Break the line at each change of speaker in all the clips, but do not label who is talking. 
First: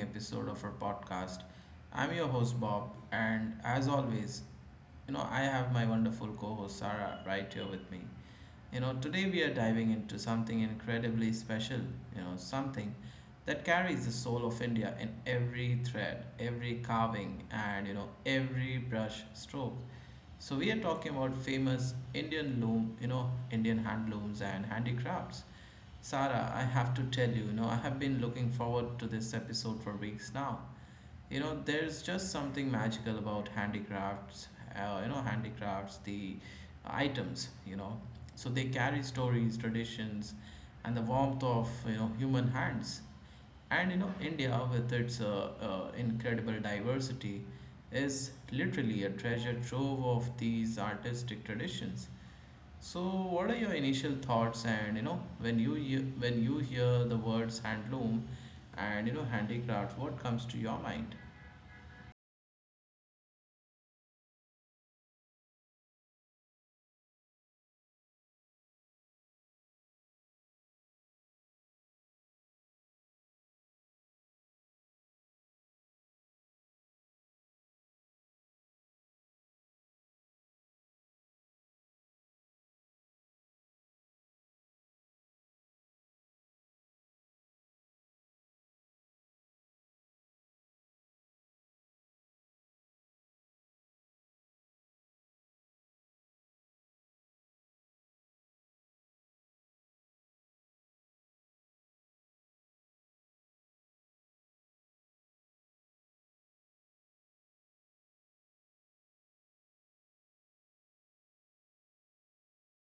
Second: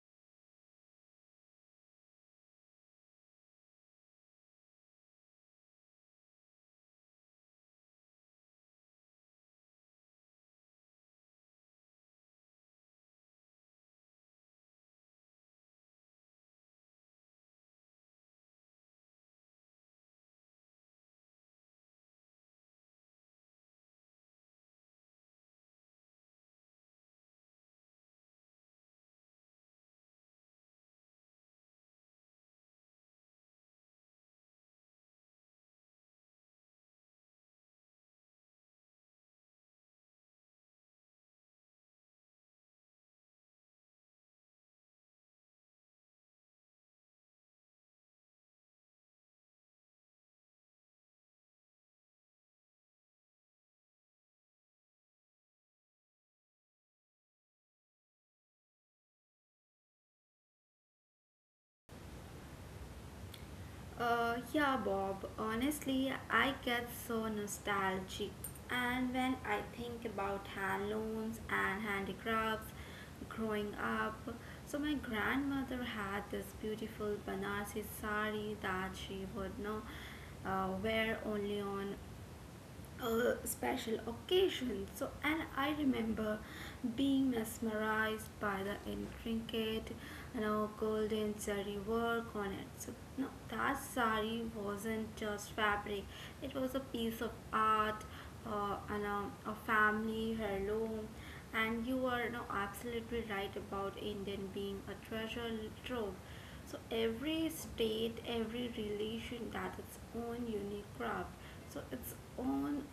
episode of our podcast. I'm your host Bob, and as always, I have my wonderful co host Sarah right here with me. Today we are diving into something incredibly special, something that carries the soul of India in every thread, every carving, and every brush stroke. So, we are talking about famous Indian loom, Indian hand looms and handicrafts. Sarah, I have to tell you, I have been looking forward to this episode for weeks now. There's just something magical about handicrafts, the items. So they carry stories, traditions, and the warmth of, human hands. And, India, with its incredible diversity, is literally a treasure trove of these artistic traditions. So, what are your initial thoughts? And when you hear the words handloom and handicraft, what comes to your mind?
Yeah, Bob. Honestly, I get so nostalgic. And when I think about handlooms and handicrafts growing up, so my grandmother had this beautiful Banarsi sari that she would know wear only on a special occasion. So, and I remember being mesmerized by the intricate, you know, golden zari work on it. So, no, that sari wasn't just fabric; it was a piece of art, and a family heirloom. And you are no absolutely right about Indian being a treasure trove. So every state, every relation that its own unique craft so its own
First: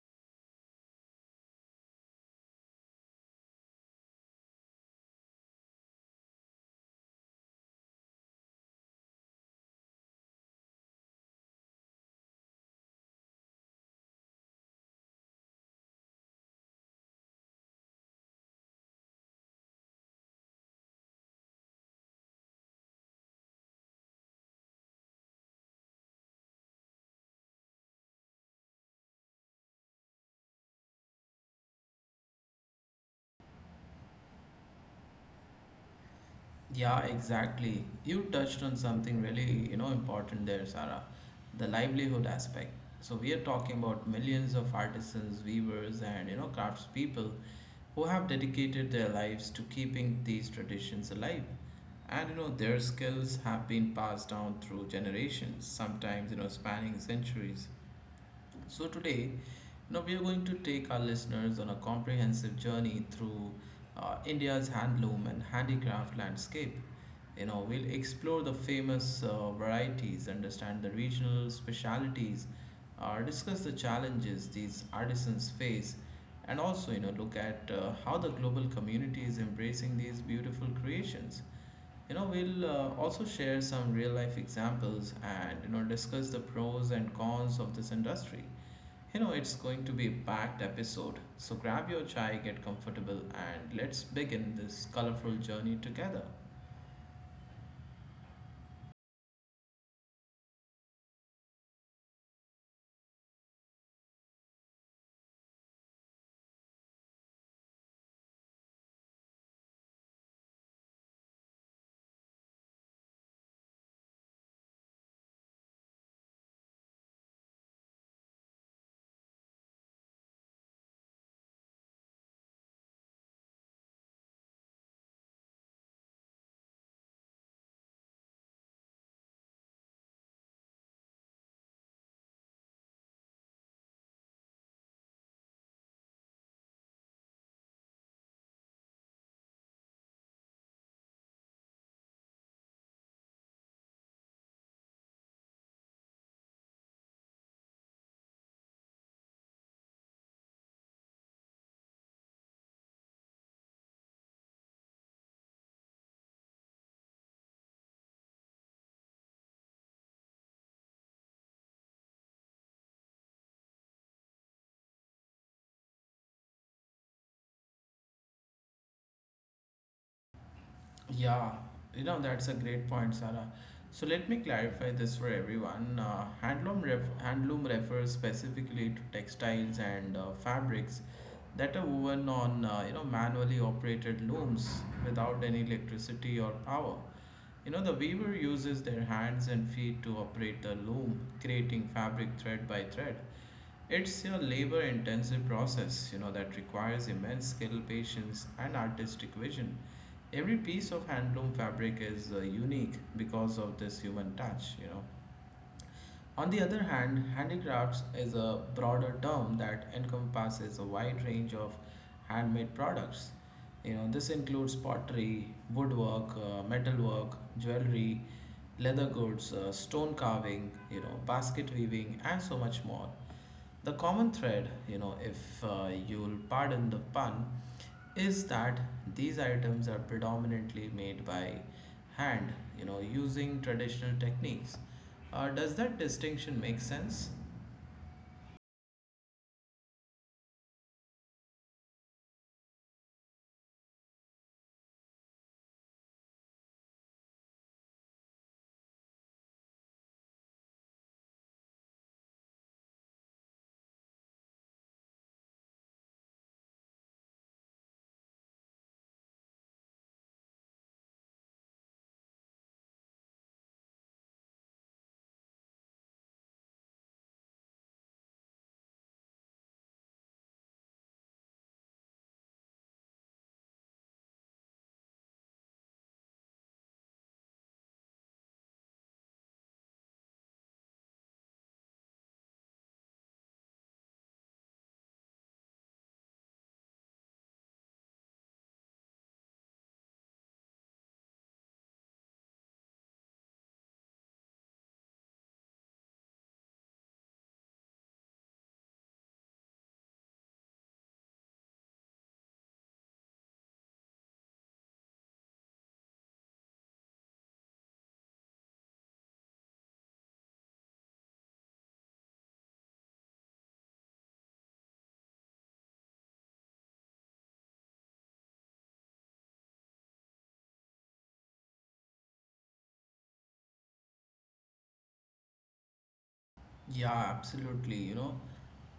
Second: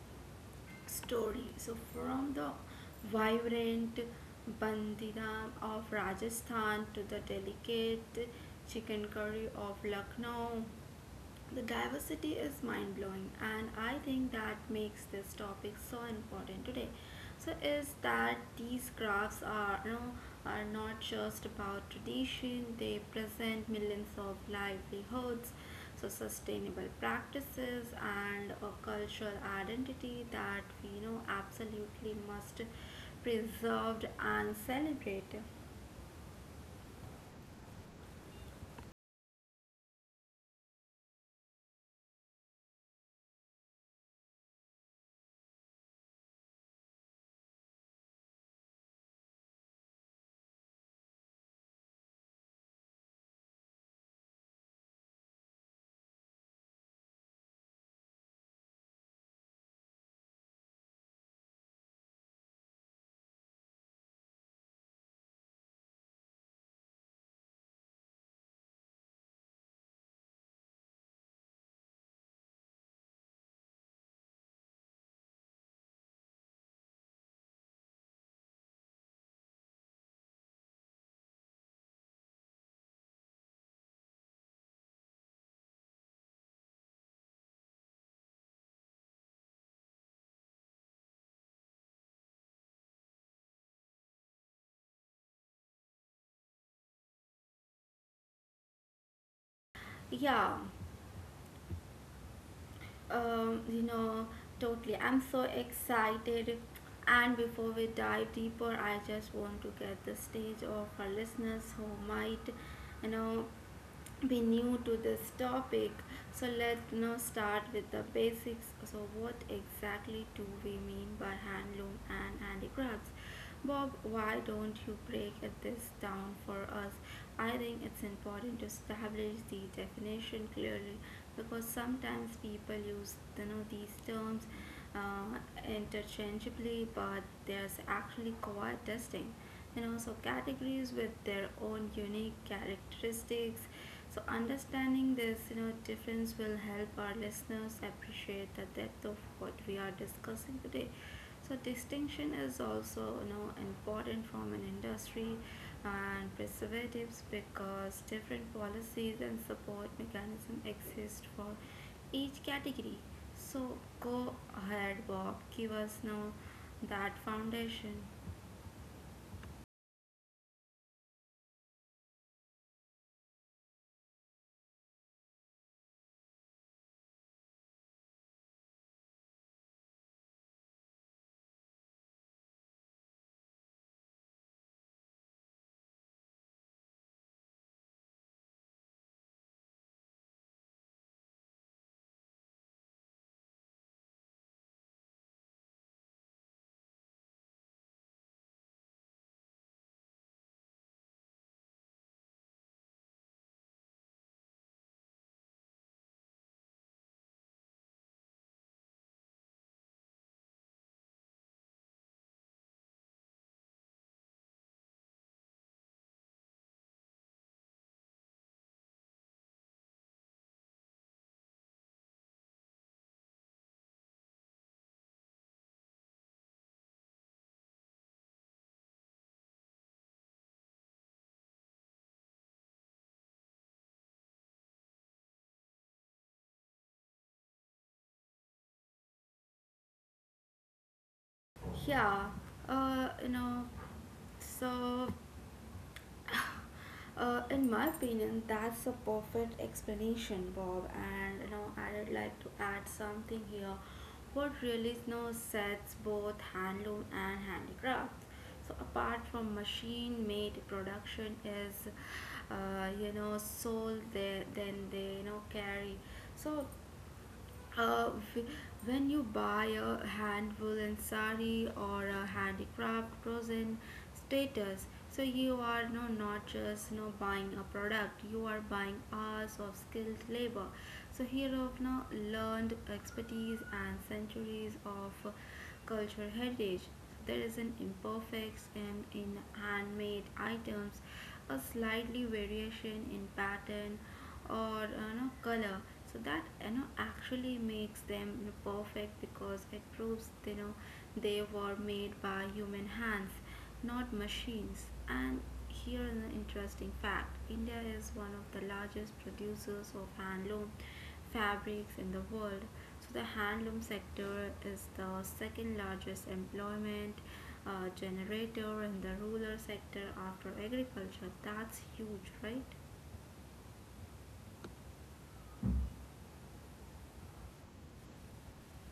story. So, from the vibrant bandidam of Rajasthan to the delicate chicken curry of Lucknow, the diversity is mind blowing, and I think that makes this topic so important today. So, is that these crafts are you know, are not just about tradition; they present millions of livelihoods, so sustainable practices, and a cultural identity that we you know absolutely must preserved and celebrate.
Yeah, exactly. You touched on something really important there, Sarah, the livelihood aspect. So we are talking about millions of artisans, weavers, and craftspeople who have dedicated their lives to keeping these traditions alive, and their skills have been passed down through generations, sometimes spanning centuries. So today, now we are going to take our listeners on a comprehensive journey through India's handloom and handicraft landscape. We'll explore the famous varieties, understand the regional specialities, discuss the challenges these artisans face, and also look at how the global community is embracing these beautiful creations. We'll also share some real life examples and discuss the pros and cons of this industry. It's going to be a packed episode, so grab your chai, get comfortable, and let's begin this colorful journey together.
Yeah. You know, totally. I'm so excited. And before we dive deeper, I just want to get the stage of our listeners who might, you know, be new to this topic. So let's now start with the basics. So what exactly do we mean by handloom and handicrafts? Bob, why don't you break this down for us? I think it's important to establish the definition clearly because sometimes people use you know these terms uh, interchangeably, but there's actually quite distinct. You know, so categories with their own unique characteristics so understanding this, you know, difference will help our listeners appreciate the depth of what we are discussing today. So distinction is also, you know, important from an industry and preservatives because different policies and support mechanism exist for each category. So go ahead, Bob. Give us now that foundation.
Yeah, that's a great point, Sarah. So let me clarify this for everyone. Handloom refers specifically to textiles and fabrics that are woven on, manually operated looms without any electricity or power. The weaver uses their hands and feet to operate the loom, creating fabric thread by thread. It's a labor intensive process, that requires immense skill, patience, and artistic vision. Every piece of handloom fabric is unique because of this human touch. On the other hand, handicrafts is a broader term that encompasses a wide range of handmade products. This includes pottery, woodwork, metalwork, jewelry, leather goods, stone carving, basket weaving, and so much more. The common thread, if you'll pardon the pun, is that these items are predominantly made by hand, using traditional techniques. Does that distinction make sense?
Yeah. You know, so in my opinion, that's a perfect explanation, Bob. And you know, I would like to add something here. What really you know, sets both handloom and handicrafts, so apart from machine-made production, is you know soul they you know carry. So uh, when you buy a hand woolen sari or a handicraft present status so you are no not just no buying a product you are buying hours of skilled labor so here of now learned expertise and centuries of cultural heritage. There is an imperfect and in handmade items, a slightly variation in pattern or you know, color. So that you know actually makes them you know, perfect because it proves you know they were made by human hands not machines. And here is an interesting fact India is one of the largest producers of handloom fabrics in the world. So, the handloom sector is the second largest employment generator in the rural sector after agriculture. That's huge, right?
Yeah, absolutely.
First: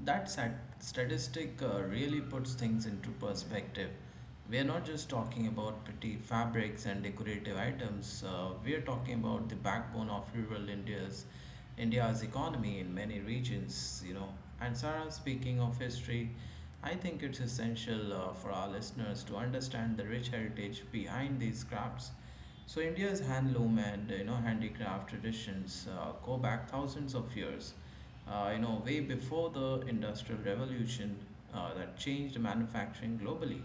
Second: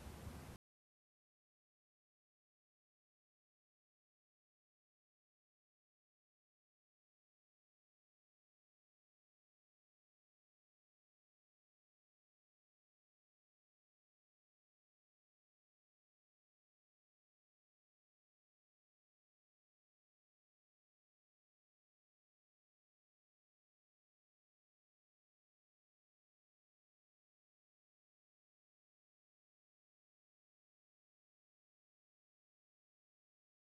That statistic really puts things into perspective. We're not just talking about pretty fabrics and decorative items. We're talking about the backbone of rural India's India's economy in many regions. And Sarah, speaking of history, I think it's essential for our listeners to understand the rich heritage behind these crafts. So India's handloom and handicraft traditions go back thousands of years, way before the Industrial Revolution that changed manufacturing globally.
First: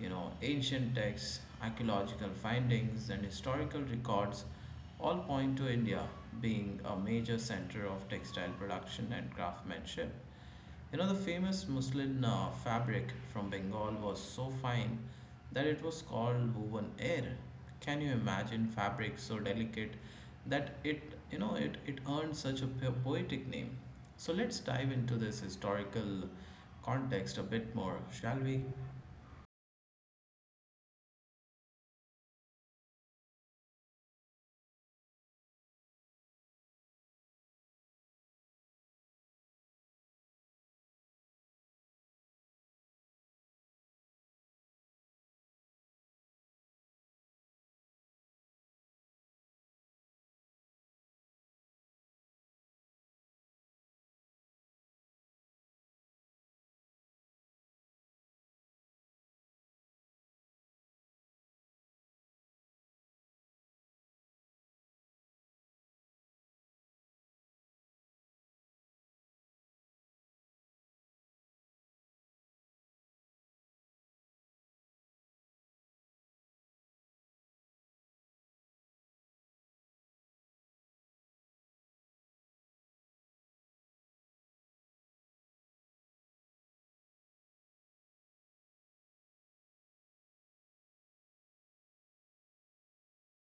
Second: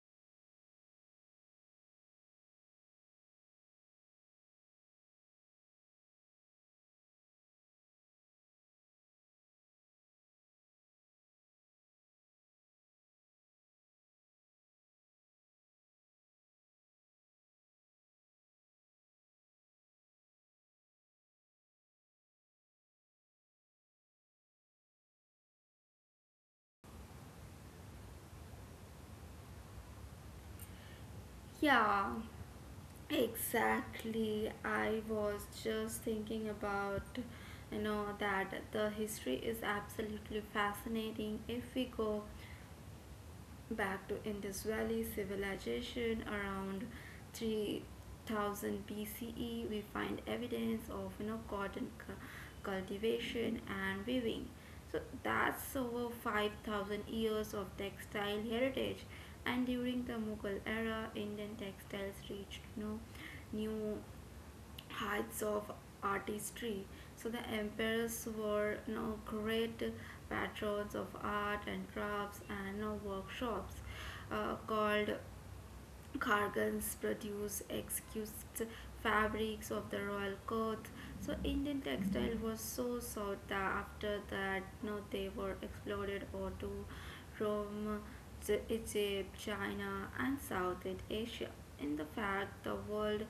Ancient texts, archaeological findings, and historical records all point to India being a major center of textile production and craftsmanship. The famous muslin fabric from Bengal was so fine that it was called woven air. Can you imagine fabric so delicate that it, you know, it earned such a poetic name? So let's dive into this historical context a bit more, shall we?
Yeah, exactly. I was just thinking about you know that the history is absolutely fascinating if we go back to Indus Valley civilization around 3000 BCE. We find evidence of you know cotton cultivation and weaving. So that's over 5,000 years of textile heritage. And during the Mughal era, Indian textiles reached you know, new heights of artistry. So the emperors were you know, great patrons of art and crafts and you know, workshops called Kargans produce exquisite fabrics of the royal court. So Indian textile was so sought that after that no they were exported or to Rome, Egypt, China and Southeast Asia. In the fact the word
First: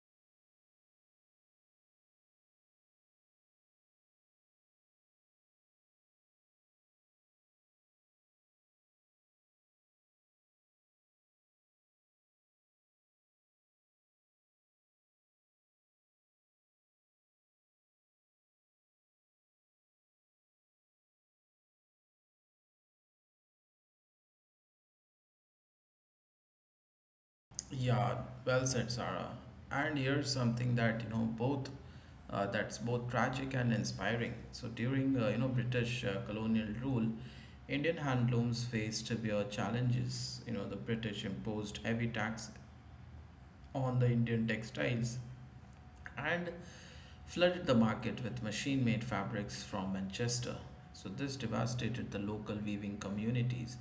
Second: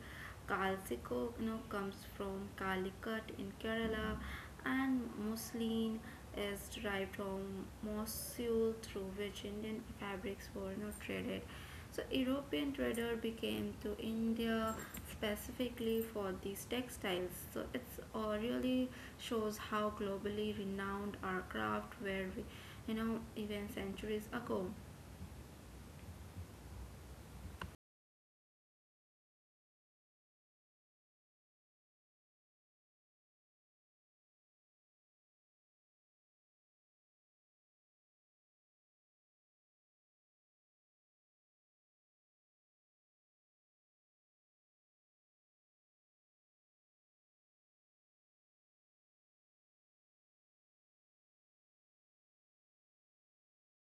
Kalsiko you know, comes from Calicut in Kerala and muslin is derived from Mosul through which Indian fabrics were you know, traded. So European trader became to India specifically for these textiles. So it's really shows how globally renowned our craft were, you know, even centuries ago.
Yeah, well said, Sarah. And here's something that you know both that's both tragic and inspiring. So during British colonial rule, Indian handlooms faced severe challenges. The British imposed heavy tax on the Indian textiles and flooded the market with machine made fabrics from Manchester. So, this devastated the local weaving communities.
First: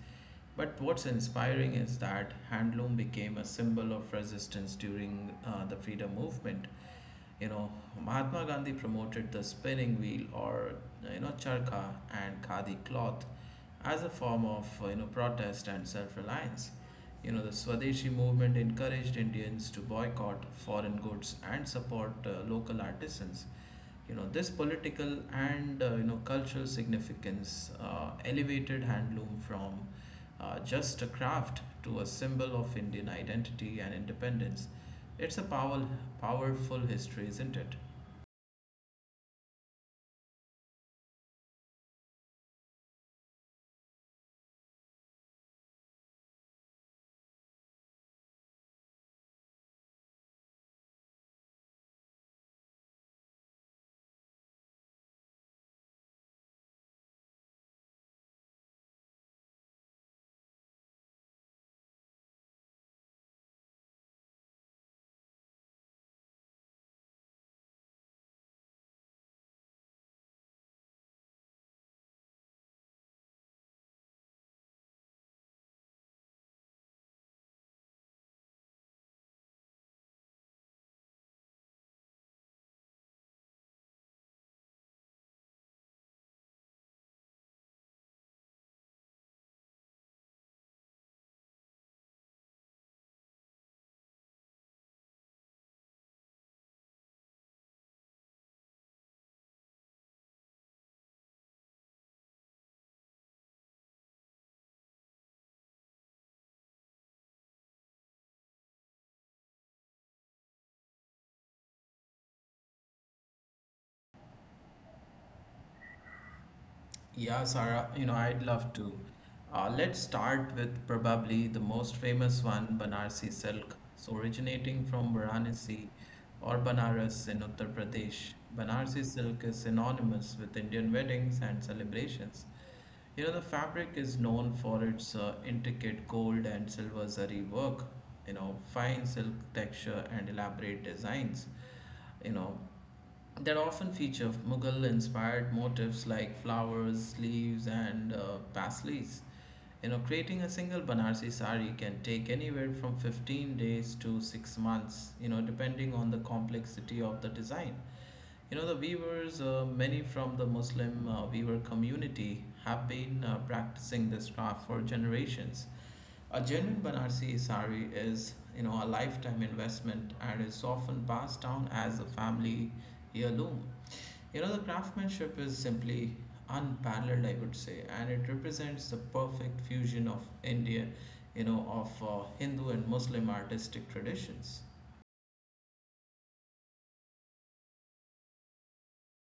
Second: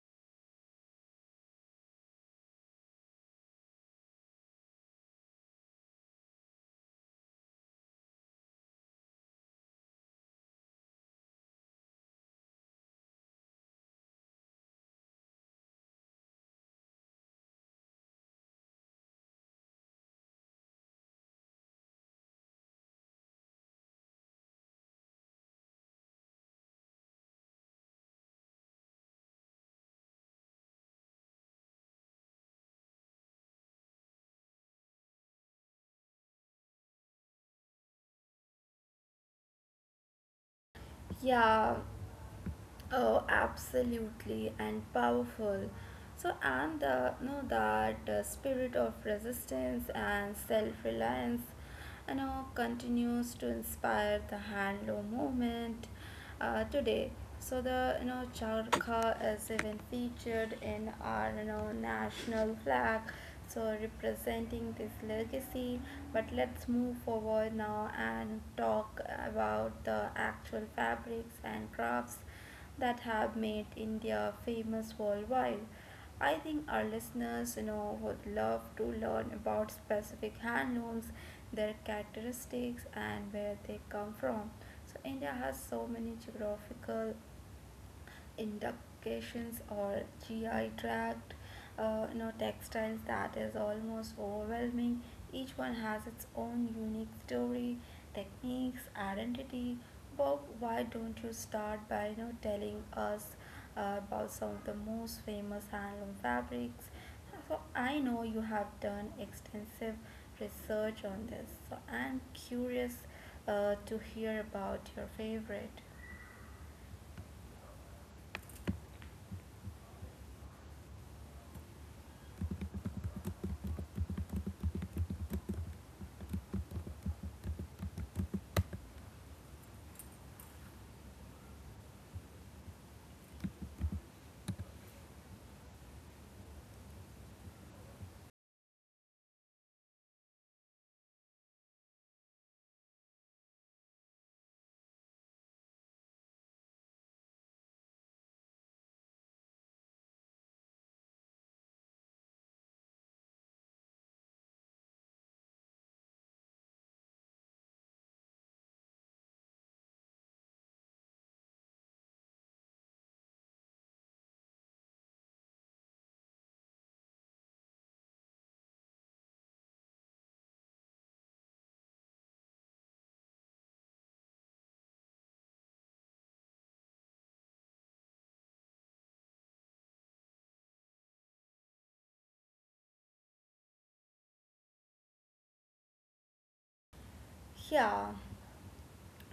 But what's inspiring is that handloom became a symbol of resistance during the freedom movement. You know, Mahatma Gandhi promoted the spinning wheel or charkha and khadi cloth as a form of protest and self-reliance. The Swadeshi movement encouraged Indians to boycott foreign goods and support local artisans. This political and cultural significance elevated handloom from just a craft to a symbol of Indian identity and independence. It's a powerful history, isn't it?
Yeah, oh, absolutely and powerful. So, and the, know that spirit of resistance and self-reliance, you know, continues to inspire the handloom movement today. So the you know charkha is even featured in our you know national flag, so representing this legacy. But let's move forward now and talk about the actual fabrics and crafts that have made India famous worldwide. I think our listeners, you know, would love to learn about specific handlooms, their characteristics, and where they come from. So India has so many geographical inductions or GI tract, you know, textiles that is almost overwhelming. Each one has its own unique story, techniques, identity. Bob, why don't you start by you know telling us about some of the most famous handloom fabrics? So I know you have done extensive research on this, so I'm curious to hear about your favorite.
Yeah, Sarah, I'd love to. Let's start with probably the most famous one, Banarsi silk. So, originating from Varanasi or Banaras in Uttar Pradesh, Banarsi silk is synonymous with Indian weddings and celebrations. The fabric is known for its intricate gold and silver zari work, fine silk texture and elaborate designs you know, that often feature Mughal inspired motifs like flowers, leaves, and paisleys. Creating a single Banarsi sari can take anywhere from 15 days to 6 months, depending on the complexity of the design. The weavers, many from the Muslim weaver community, have been practicing this craft for generations. A genuine Banarsi sari is, a lifetime investment and is often passed down as a family heirloom. The craftsmanship is simply unparalleled, I would say, and it represents the perfect fusion of Hindu and Muslim artistic traditions.
Yeah.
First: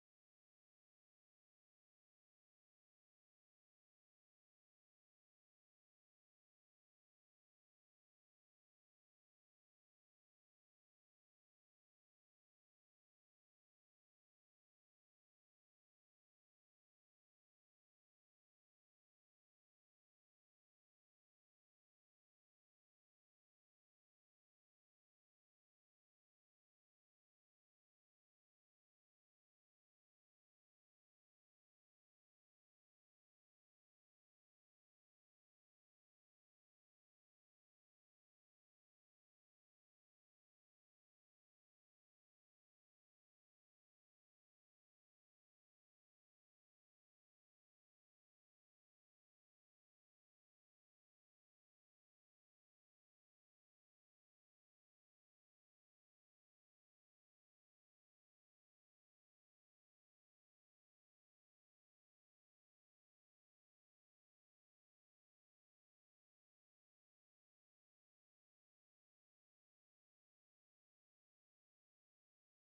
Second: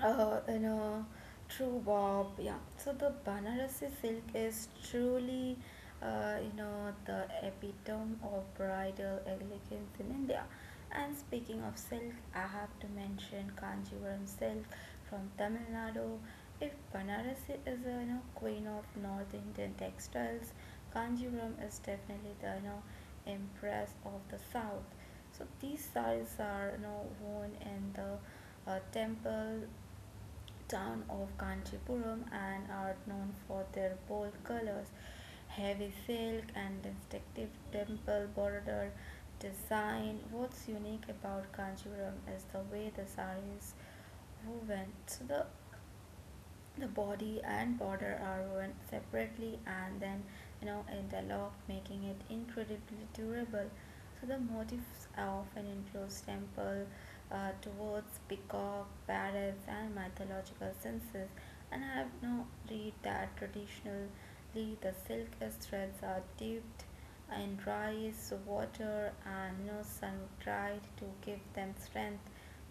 In a true bob yeah so the banarasi silk is truly you know the epitome of bridal elegance in india and speaking of silk I have to mention kanjivaram silk from tamil nadu if banarasi is a you know queen of north indian textiles kanjivaram is definitely the you know empress of the south so these sarees are you know worn in the temple town of Kanchipuram and are known for their bold colors, heavy silk, and distinctive temple border design. What's unique about Kanchipuram is the way the saree is woven. So the body and border are woven separately and then you know interlocked making it incredibly durable so the motifs often include temple towards peacock parrots and mythological senses and I have now read that traditionally the silk threads are dipped and rice, water, and you know, sun dried to give them strength.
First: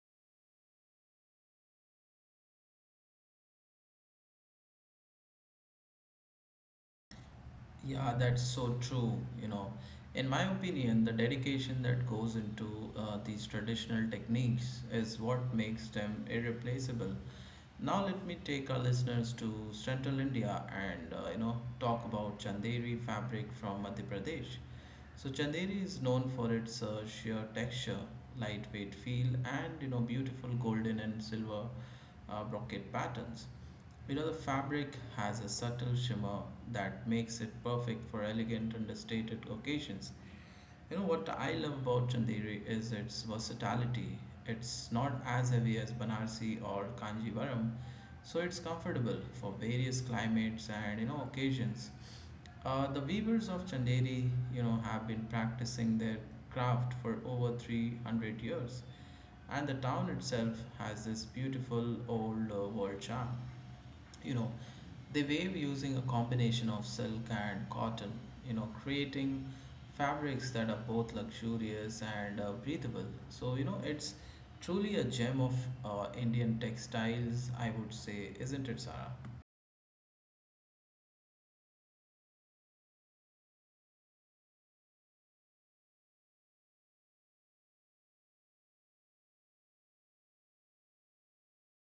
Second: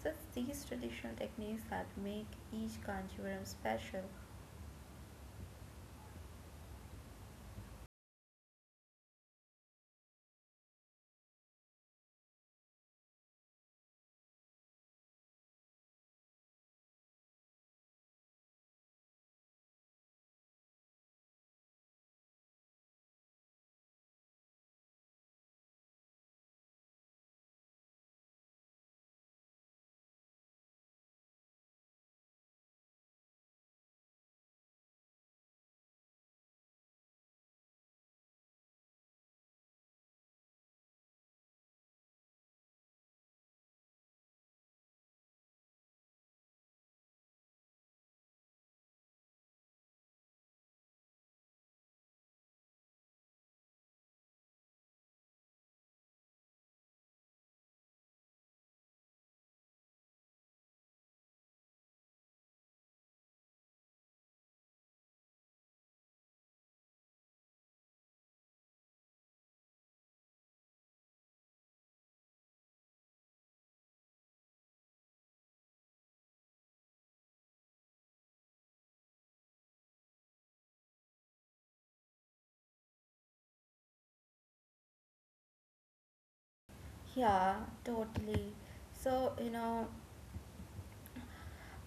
So it's these traditional techniques that make each Kanjivaram special.
Yeah, that's so true. In my opinion, the dedication that goes into these traditional techniques is what makes them irreplaceable. Now let me take our listeners to Central India and talk about Chanderi fabric from Madhya Pradesh. So Chanderi is known for its sheer texture, lightweight feel, and beautiful golden and silver brocade patterns. The fabric has a subtle shimmer that makes it perfect for elegant, understated occasions. What I love about Chanderi is its versatility. It's not as heavy as Banarsi or Kanjivaram, so it's comfortable for various climates and occasions. The weavers of Chanderi, have been practicing their craft for over 300 years, and the town itself has this beautiful old world charm. you know they wave using a combination of silk and cotton, creating fabrics that are both luxurious and breathable. So it's truly a gem of Indian textiles, I would say, isn't it, Sarah?
Yeah, totally. So, you know,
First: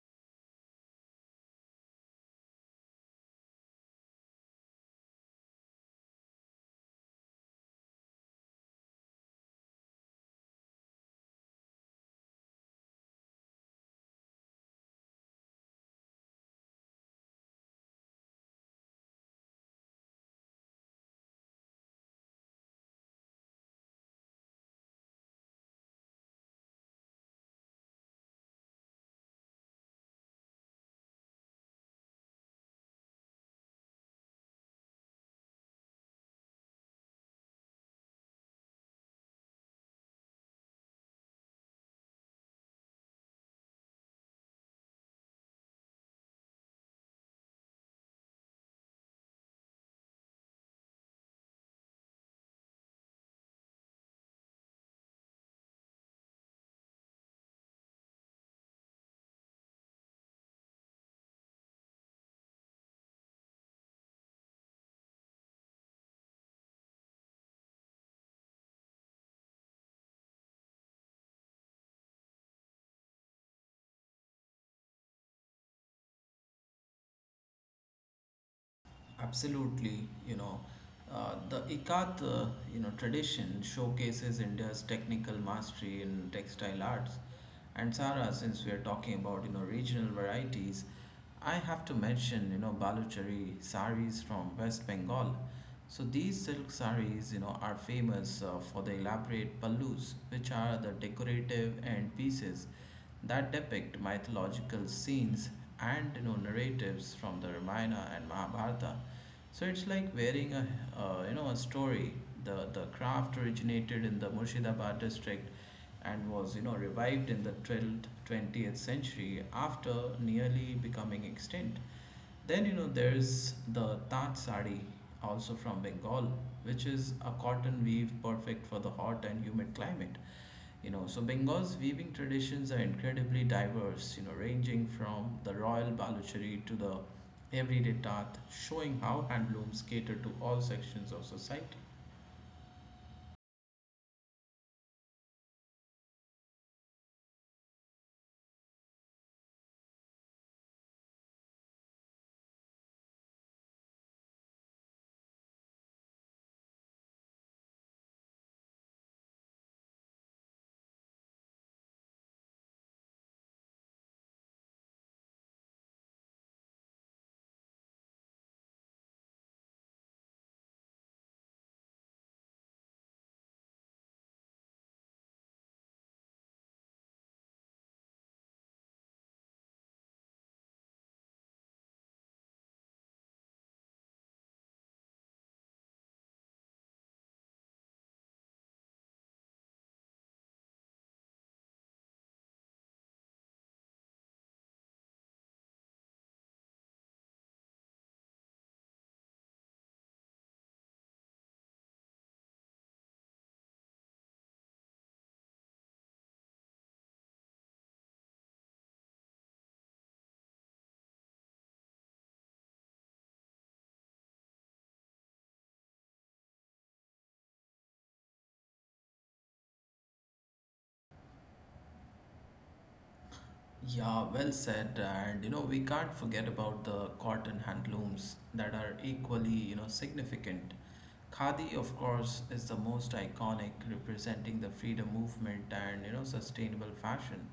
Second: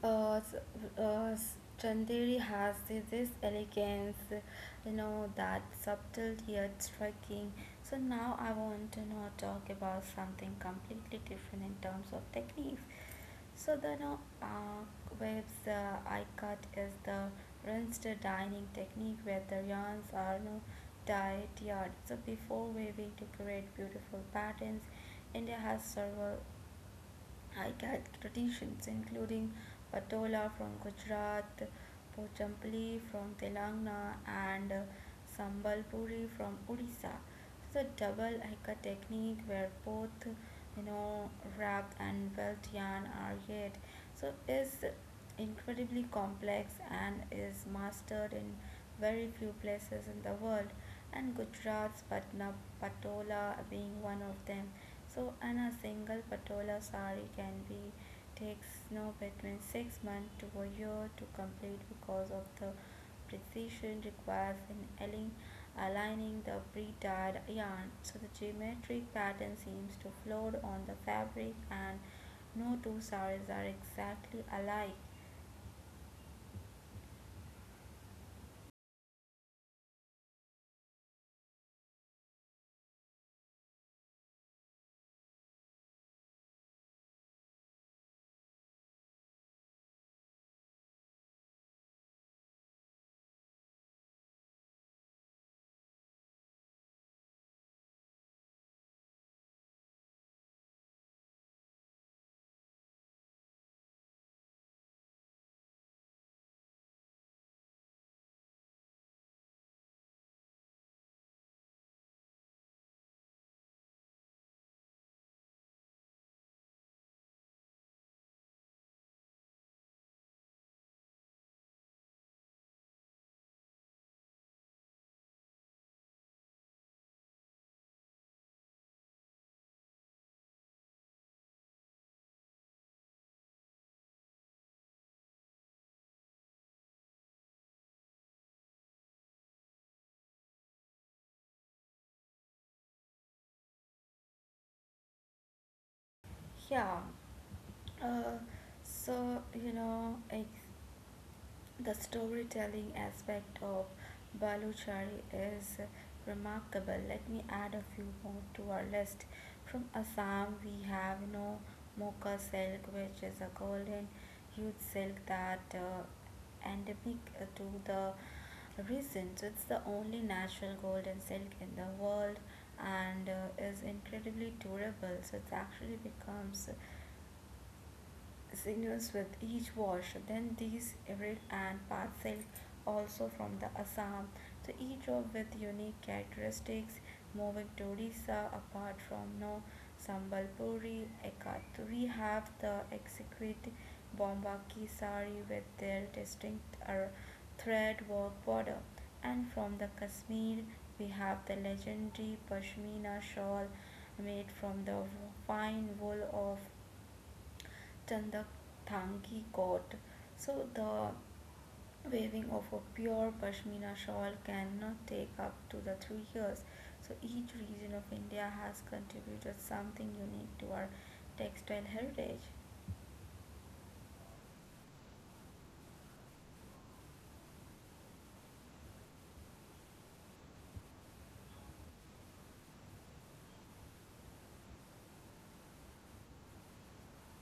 uh, s- uh, s- Chanderi has this elegance, you know, that subtle yet striking. So now I want to now talk about something completely different in terms of techniques. So the no, waves I cut is the rinsed dyeing technique where the yarns are no dyed yarn. So before weaving to create beautiful patterns, India has several high traditions, including Patola from Gujarat, Pochampali from Telangana, and Sambalpuri from Odisha. So the double hika technique, where both you know wrapped and welt yarn are yet, so is incredibly complex and is mastered in very few places in the world, and Gujarat's Patna Patola being one of them. So, and a single Patola sari can be takes no between 6 months to a year to complete because of the precision required in aligning the pre-dyed yarn. So the geometric pattern seems to float on the fabric and no two saris are exactly alike.
Absolutely, the Ikat, tradition showcases India's technical mastery in textile arts. And Sara, since we are talking about regional varieties, I have to mention Baluchari saris from West Bengal. So these silk saris, are famous for the elaborate pallus, which are the decorative end pieces that depict mythological scenes and narratives from the Ramayana and Mahabharata. So it's like wearing a a story. The craft originated in the Murshidabad district and was revived in the 12th 20th century after nearly becoming extinct. Then there's the Tat sari also from Bengal, which is a cotton weave perfect for the hot and humid climate. So Bengal's weaving traditions are incredibly diverse, ranging from the royal baluchari to the everyday tat, showing how handlooms cater to all sections of society.
Yeah, uh, so you know, ex the storytelling aspect of Baluchari is remarkable. Let me add a few more to our list. From Assam, we have you know mocha silk, which is a golden huge silk that endemic to the region. So it's the only natural golden silk in the world and is incredibly durable. So it actually becomes signals with each wash. Then these read and parcel also from the Assam. So each of with unique characteristics. Moving to Odisha, apart from no Sambalpuri, Ekaturi have the exquisite Bombaki sari with their distinct thread work border. And from the Kashmir, we have the legendary Pashmina shawl made from the fine wool of than the Thangi coat. So the weaving of a pure pashmina shawl cannot take up to the 3 years. So each region of India has contributed something unique to our textile heritage.
Yeah, well said. And we can't forget about the cotton handlooms that are equally, significant. Khadi, of course, is the most iconic, representing the freedom movement and sustainable fashion.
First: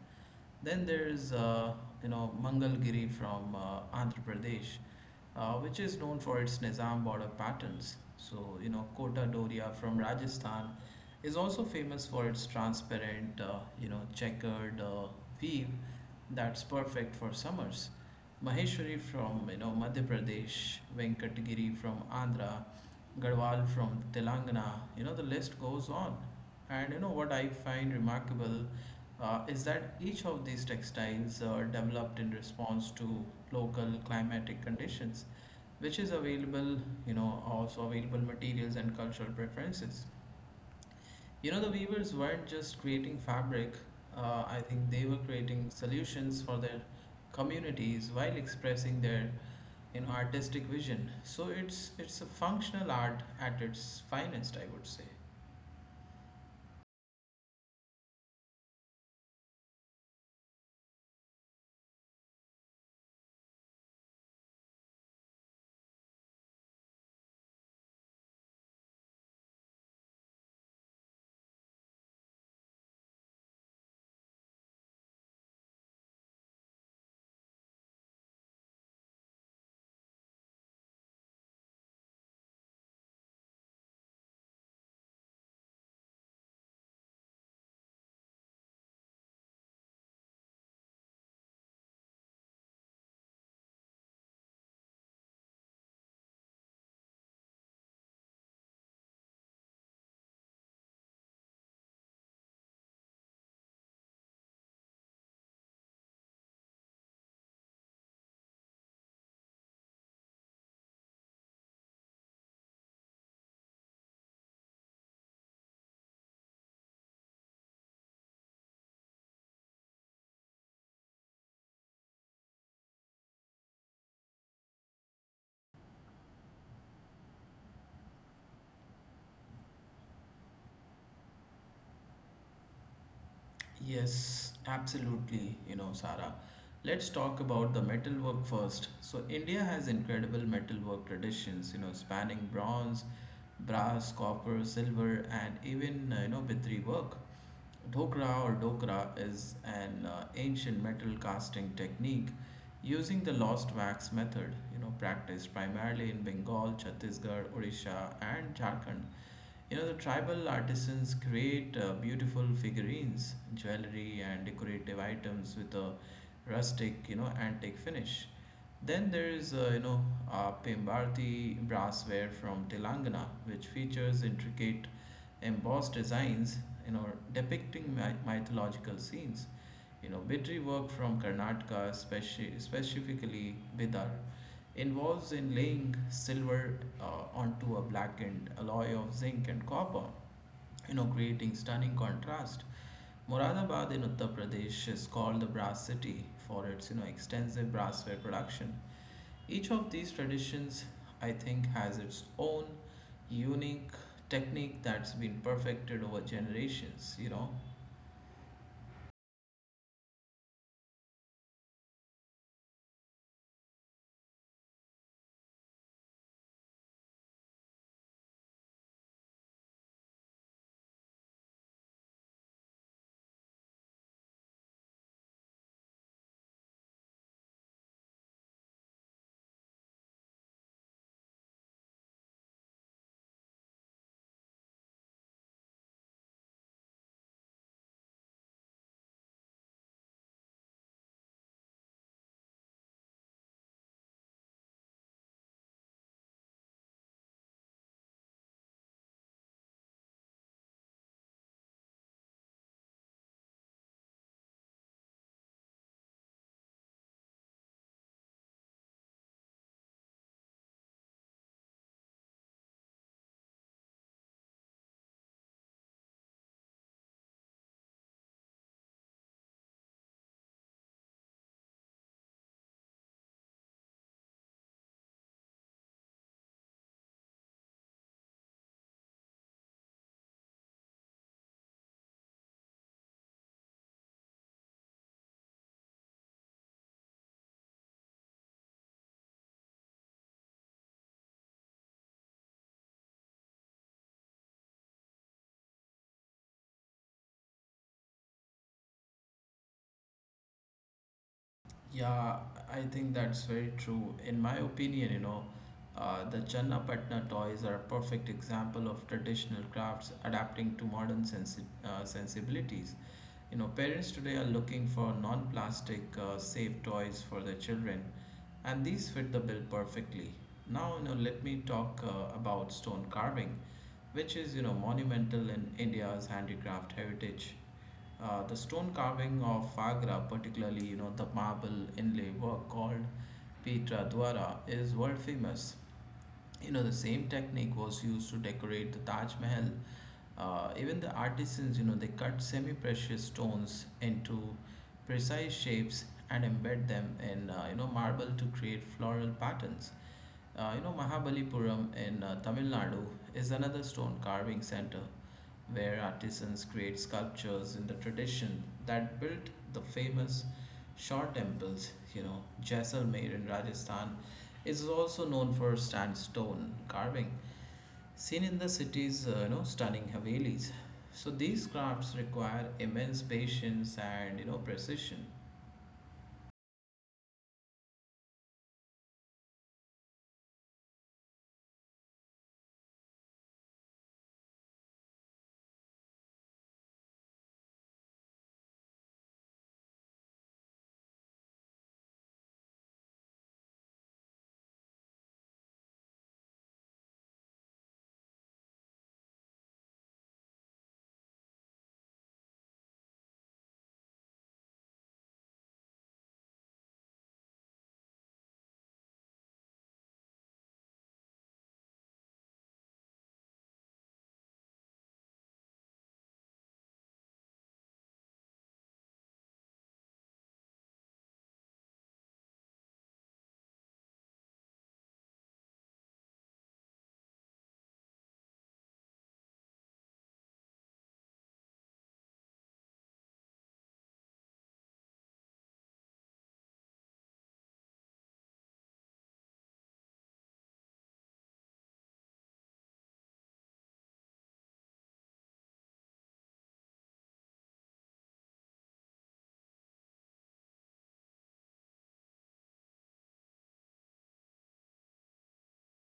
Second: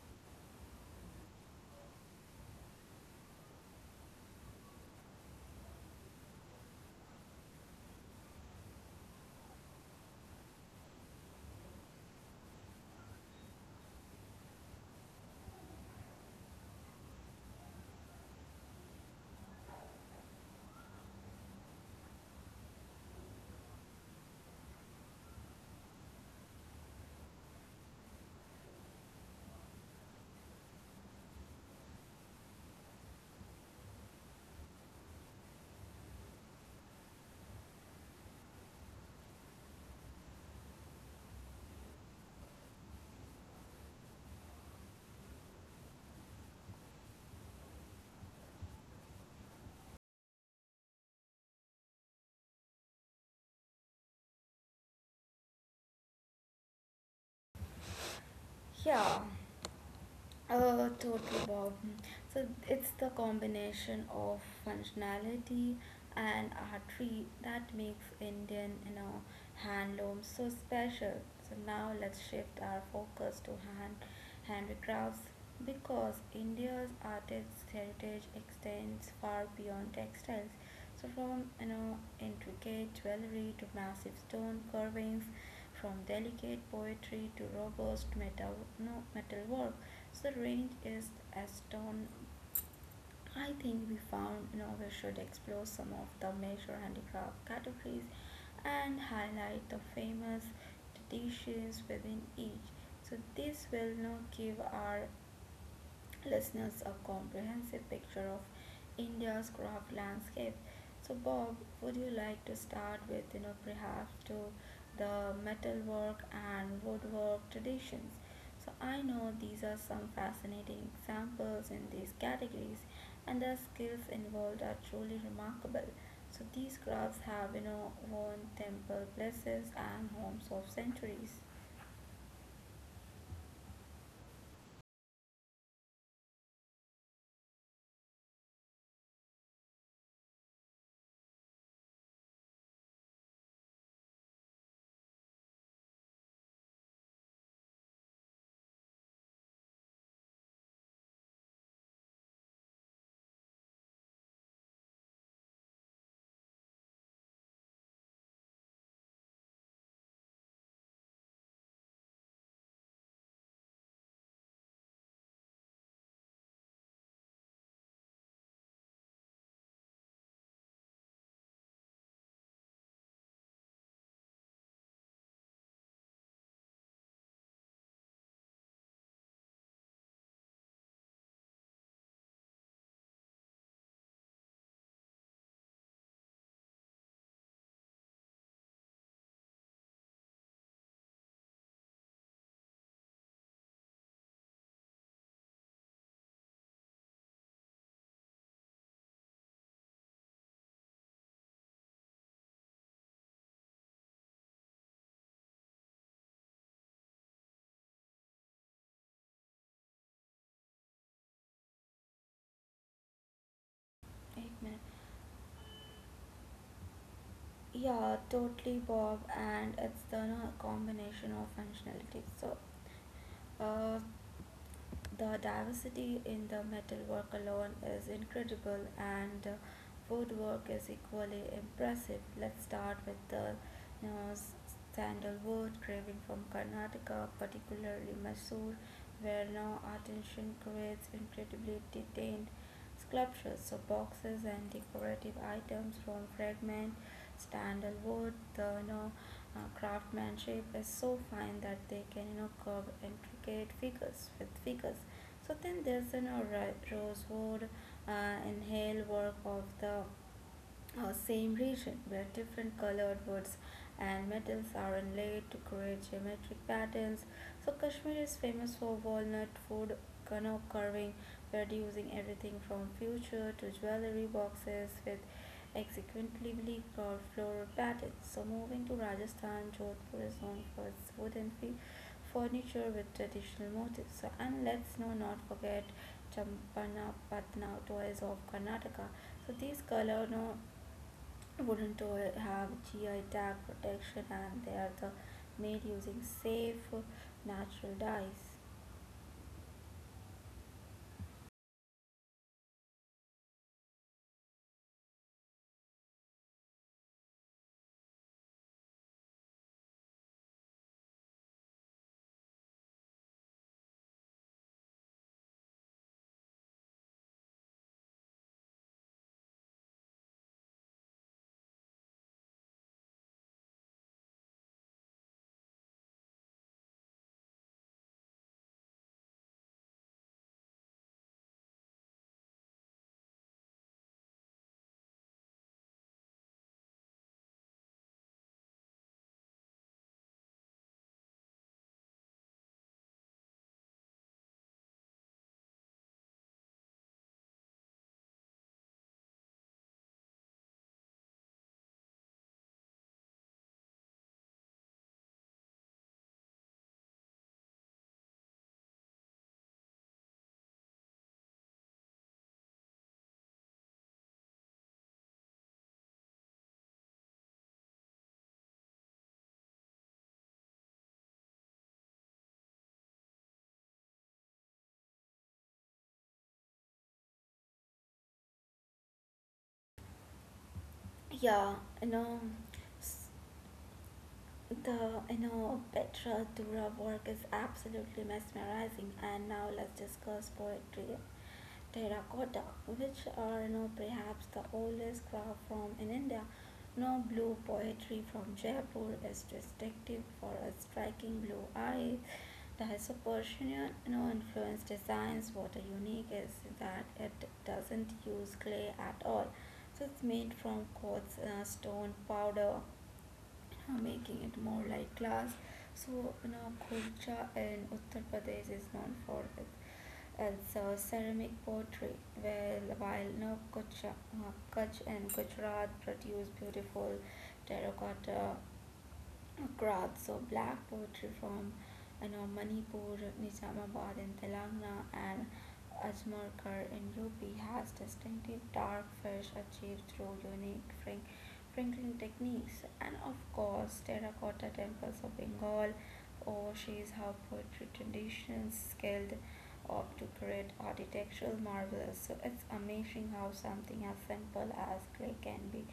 Then there's Mangalgiri from Andhra Pradesh, which is known for its Nizam border patterns. So, Kota Doria from Rajasthan is also famous for its transparent, checkered weave that's perfect for summers. Maheshwari from, Madhya Pradesh, Venkatgiri from Andhra, Garhwal from Telangana, the list goes on. And what I find remarkable is that each of these textiles are developed in response to local climatic conditions which is available, also available materials and cultural preferences. The weavers weren't just creating fabric, I think they were creating solutions for their communities while expressing their artistic vision. So it's a functional art at its finest, I would say.
Yeah, totally, Bob. So it's the combination of functionality and artery that makes Indian, you know, handloom so special. So now let's shift our focus to hand handicrafts because India's artist heritage extends far beyond textiles. So from you know intricate jewelry to massive stone carvings from delicate poetry to robust metal, no, metalwork, the range is aston. I think we found novels should explore some of the major handicraft categories and highlight the famous traditions within each. So this will now give our listeners a comprehensive picture of India's craft landscape. So, Bob, would you like to start with, you know, perhaps to the metalwork and woodwork traditions? So, I know these are some fascinating examples in these categories, and the skills involved are truly remarkable. So, these crafts have, you know, won temple places and homes of centuries.
Yes, absolutely, Sarah. Let's talk about the metalwork first. So, India has incredible metalwork traditions, spanning bronze, brass, copper, silver, and even, bitri work. Dhokra or dokra is an ancient metal casting technique using the lost wax method, you know, practiced primarily in Bengal, Chhattisgarh, Odisha, and Jharkhand. You know, the tribal artisans create beautiful figurines, jewelry, and decorative items with a rustic, you know, antique finish. Then there is, you know, Pembarti brassware from Telangana, which features intricate embossed designs, you know, depicting mythological scenes. You know, Bidri work from Karnataka, specifically Bidar, involves in laying silver onto a blackened alloy of zinc and copper, you know, creating stunning contrast. Moradabad in Uttar Pradesh is called the brass city for its, you know, extensive brassware production. Each of these traditions, I think, has its own unique technique that's been perfected over generations, you know.
8 minutes. Yeah, totally, Bob. And it's the no, combination of functionality. So, uh, the diversity in the metal work alone is incredible, and woodwork is equally impressive. Let's start with the you know, sandalwood carving from Karnataka, particularly Mysore, where now artisan creates incredibly detailed sculptures, so boxes and decorative items from fragment, standard wood. The you know craftsmanship is so fine that they can you know curve intricate figures with figures. So then there's you know rosewood and hail work of the or same region where different colored woods and metals are inlaid to create geometric patterns. So Kashmir is famous for walnut wood canoe carving, producing everything from furniture to jewelry boxes with executively carved floral patterns. So moving to Rajasthan, Jodhpur is known for its wooden furniture with traditional motifs. And let's not forget Champana Patna toys of Karnataka. So these color no wouldn't have GI tag protection and they are the made using safe natural dyes.
Yeah, I think that's very true. In my opinion, you know, the Channapatna toys are a perfect example of traditional crafts adapting to modern sensibilities. You know, parents today are looking for non-plastic, safe toys for their children, and these fit the bill perfectly. Now, you know, let me talk about stone carving, which is, you know, monumental in India's handicraft heritage. The stone carving of Agra, particularly you know the marble inlay work called Petra Dwara, is world famous. You know the same technique was used to decorate the Taj Mahal. Even the artisans, you know, they cut semi-precious stones into precise shapes and embed them in you know marble to create floral patterns. You know, Mahabalipuram in Tamil Nadu is another stone carving center where artisans create sculptures in the tradition that built the famous Shaw temples. You know, Jaisalmer in Rajasthan is also known for sandstone carving, seen in the city's you know stunning havelis. So these crafts require immense patience and you know precision.
Yeah, you know the Petra Dura work is absolutely mesmerizing. And now let's discuss poetry terracotta, which are, perhaps the oldest craft form in India. No Blue poetry from Jaipur is distinctive for a striking blue eye. That's a Persian influenced designs. What's unique is that it doesn't use clay at all. So it's made from quartz, stone, powder, you know, making it more like glass. So, you know, Khurja in Uttar Pradesh is known for its ceramic pottery, where while, you know, Kutch, Kutch and Gujarat produce beautiful terracotta Grads. So black poetry from, you know, Manipur, Nizamabad in Telangana and Ajmerkar in UP has distinctive dark fish achieved through unique crinkling techniques, and of course terracotta temples of Bengal oversees how poetry traditions scaled up to create architectural marvels. So it's amazing how something as simple as clay can be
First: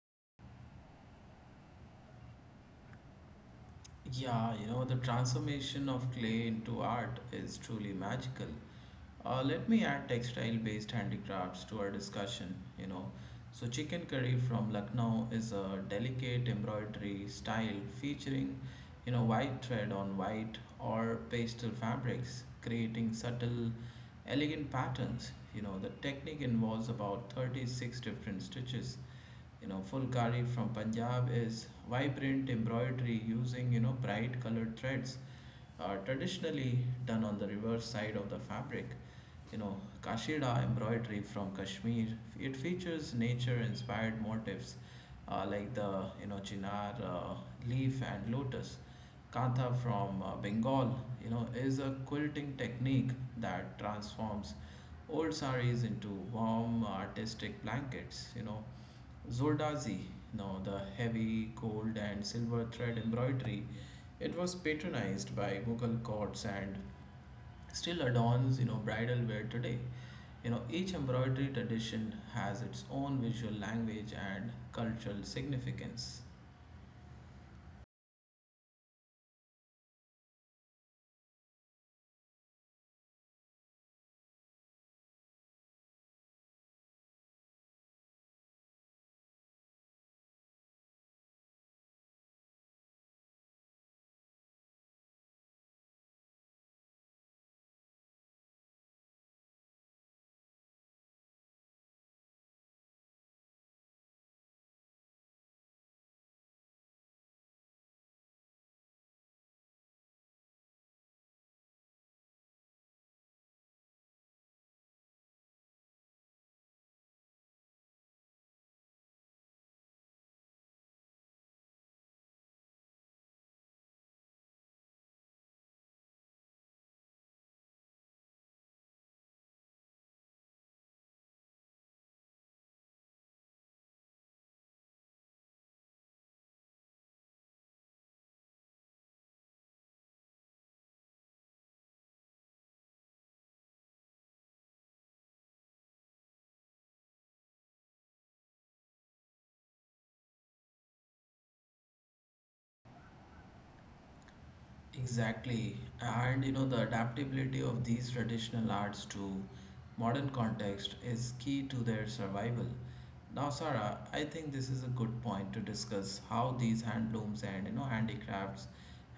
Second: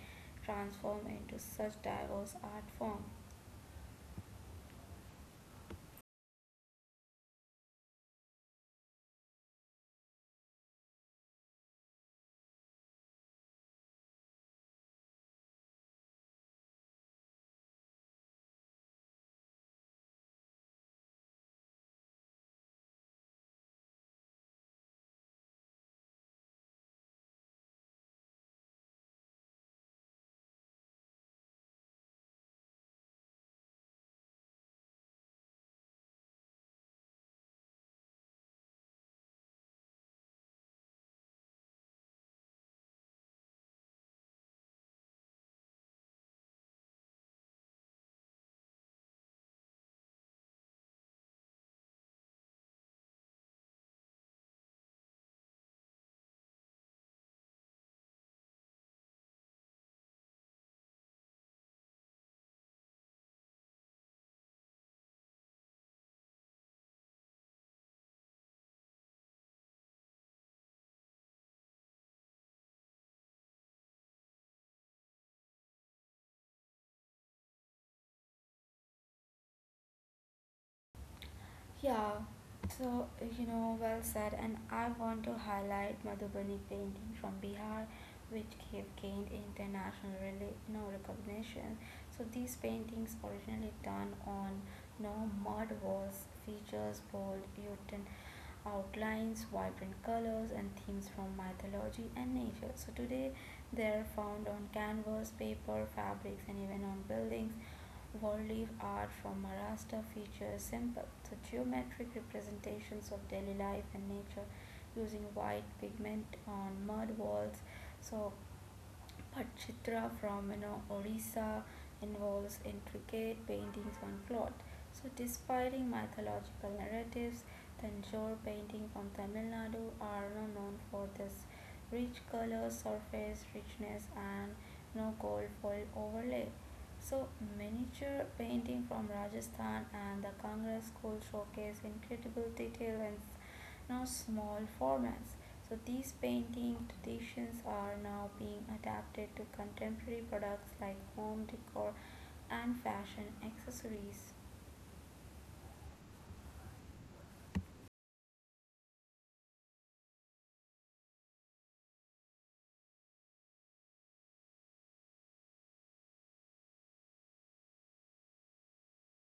transformed into such diverse art form.
Yeah, you know, the transformation of clay into art is truly magical. Let me add textile based handicrafts to our discussion, you know. So, chicken curry from Lucknow is a delicate embroidery style featuring, you know, white thread on white or pastel fabrics, creating subtle, elegant patterns. You know, the technique involves about 36 different stitches. You know Fulkari from Punjab is vibrant embroidery using you know bright colored threads are traditionally done on the reverse side of the fabric. You know, Kashida embroidery from Kashmir. It features nature-inspired motifs like the you know chinar leaf and lotus. Kantha from Bengal, you know, is a quilting technique that transforms old saris into warm artistic blankets. You know, Zordazi, now the heavy gold and silver thread embroidery, it was patronized by Mughal courts and still adorns, you know, bridal wear today. You know, each embroidery tradition has its own visual language and cultural significance.
Yeah, so, you know, well said. And I want to highlight Madhubani painting from Bihar, which have gained international you know, recognition. So these paintings, originally done on, you know, mud walls, features bold Utan outlines, vibrant colors, and themes from mythology and nature. So today, they are found on canvas, paper, fabrics, and even on buildings. Wallif art from Maharashtra features simple, the geometric representations of daily life and nature using white pigment on mud walls. So but Chitra from, you know, Orissa involves intricate paintings on cloth. So despite mythological narratives, Tanjore painting from Tamil Nadu are, you know, known for this rich color, surface richness, and, you know, gold foil overlay. So miniature painting from Rajasthan and the Kangra school showcase incredible detail and, you know, small formats. So these painting traditions are now being adapted to contemporary products like home decor and fashion accessories.
Exactly. And you know, the adaptability of these traditional arts to modern context is key to their survival. Now, Sarah, I think this is a good point to discuss how these handlooms and you know handicrafts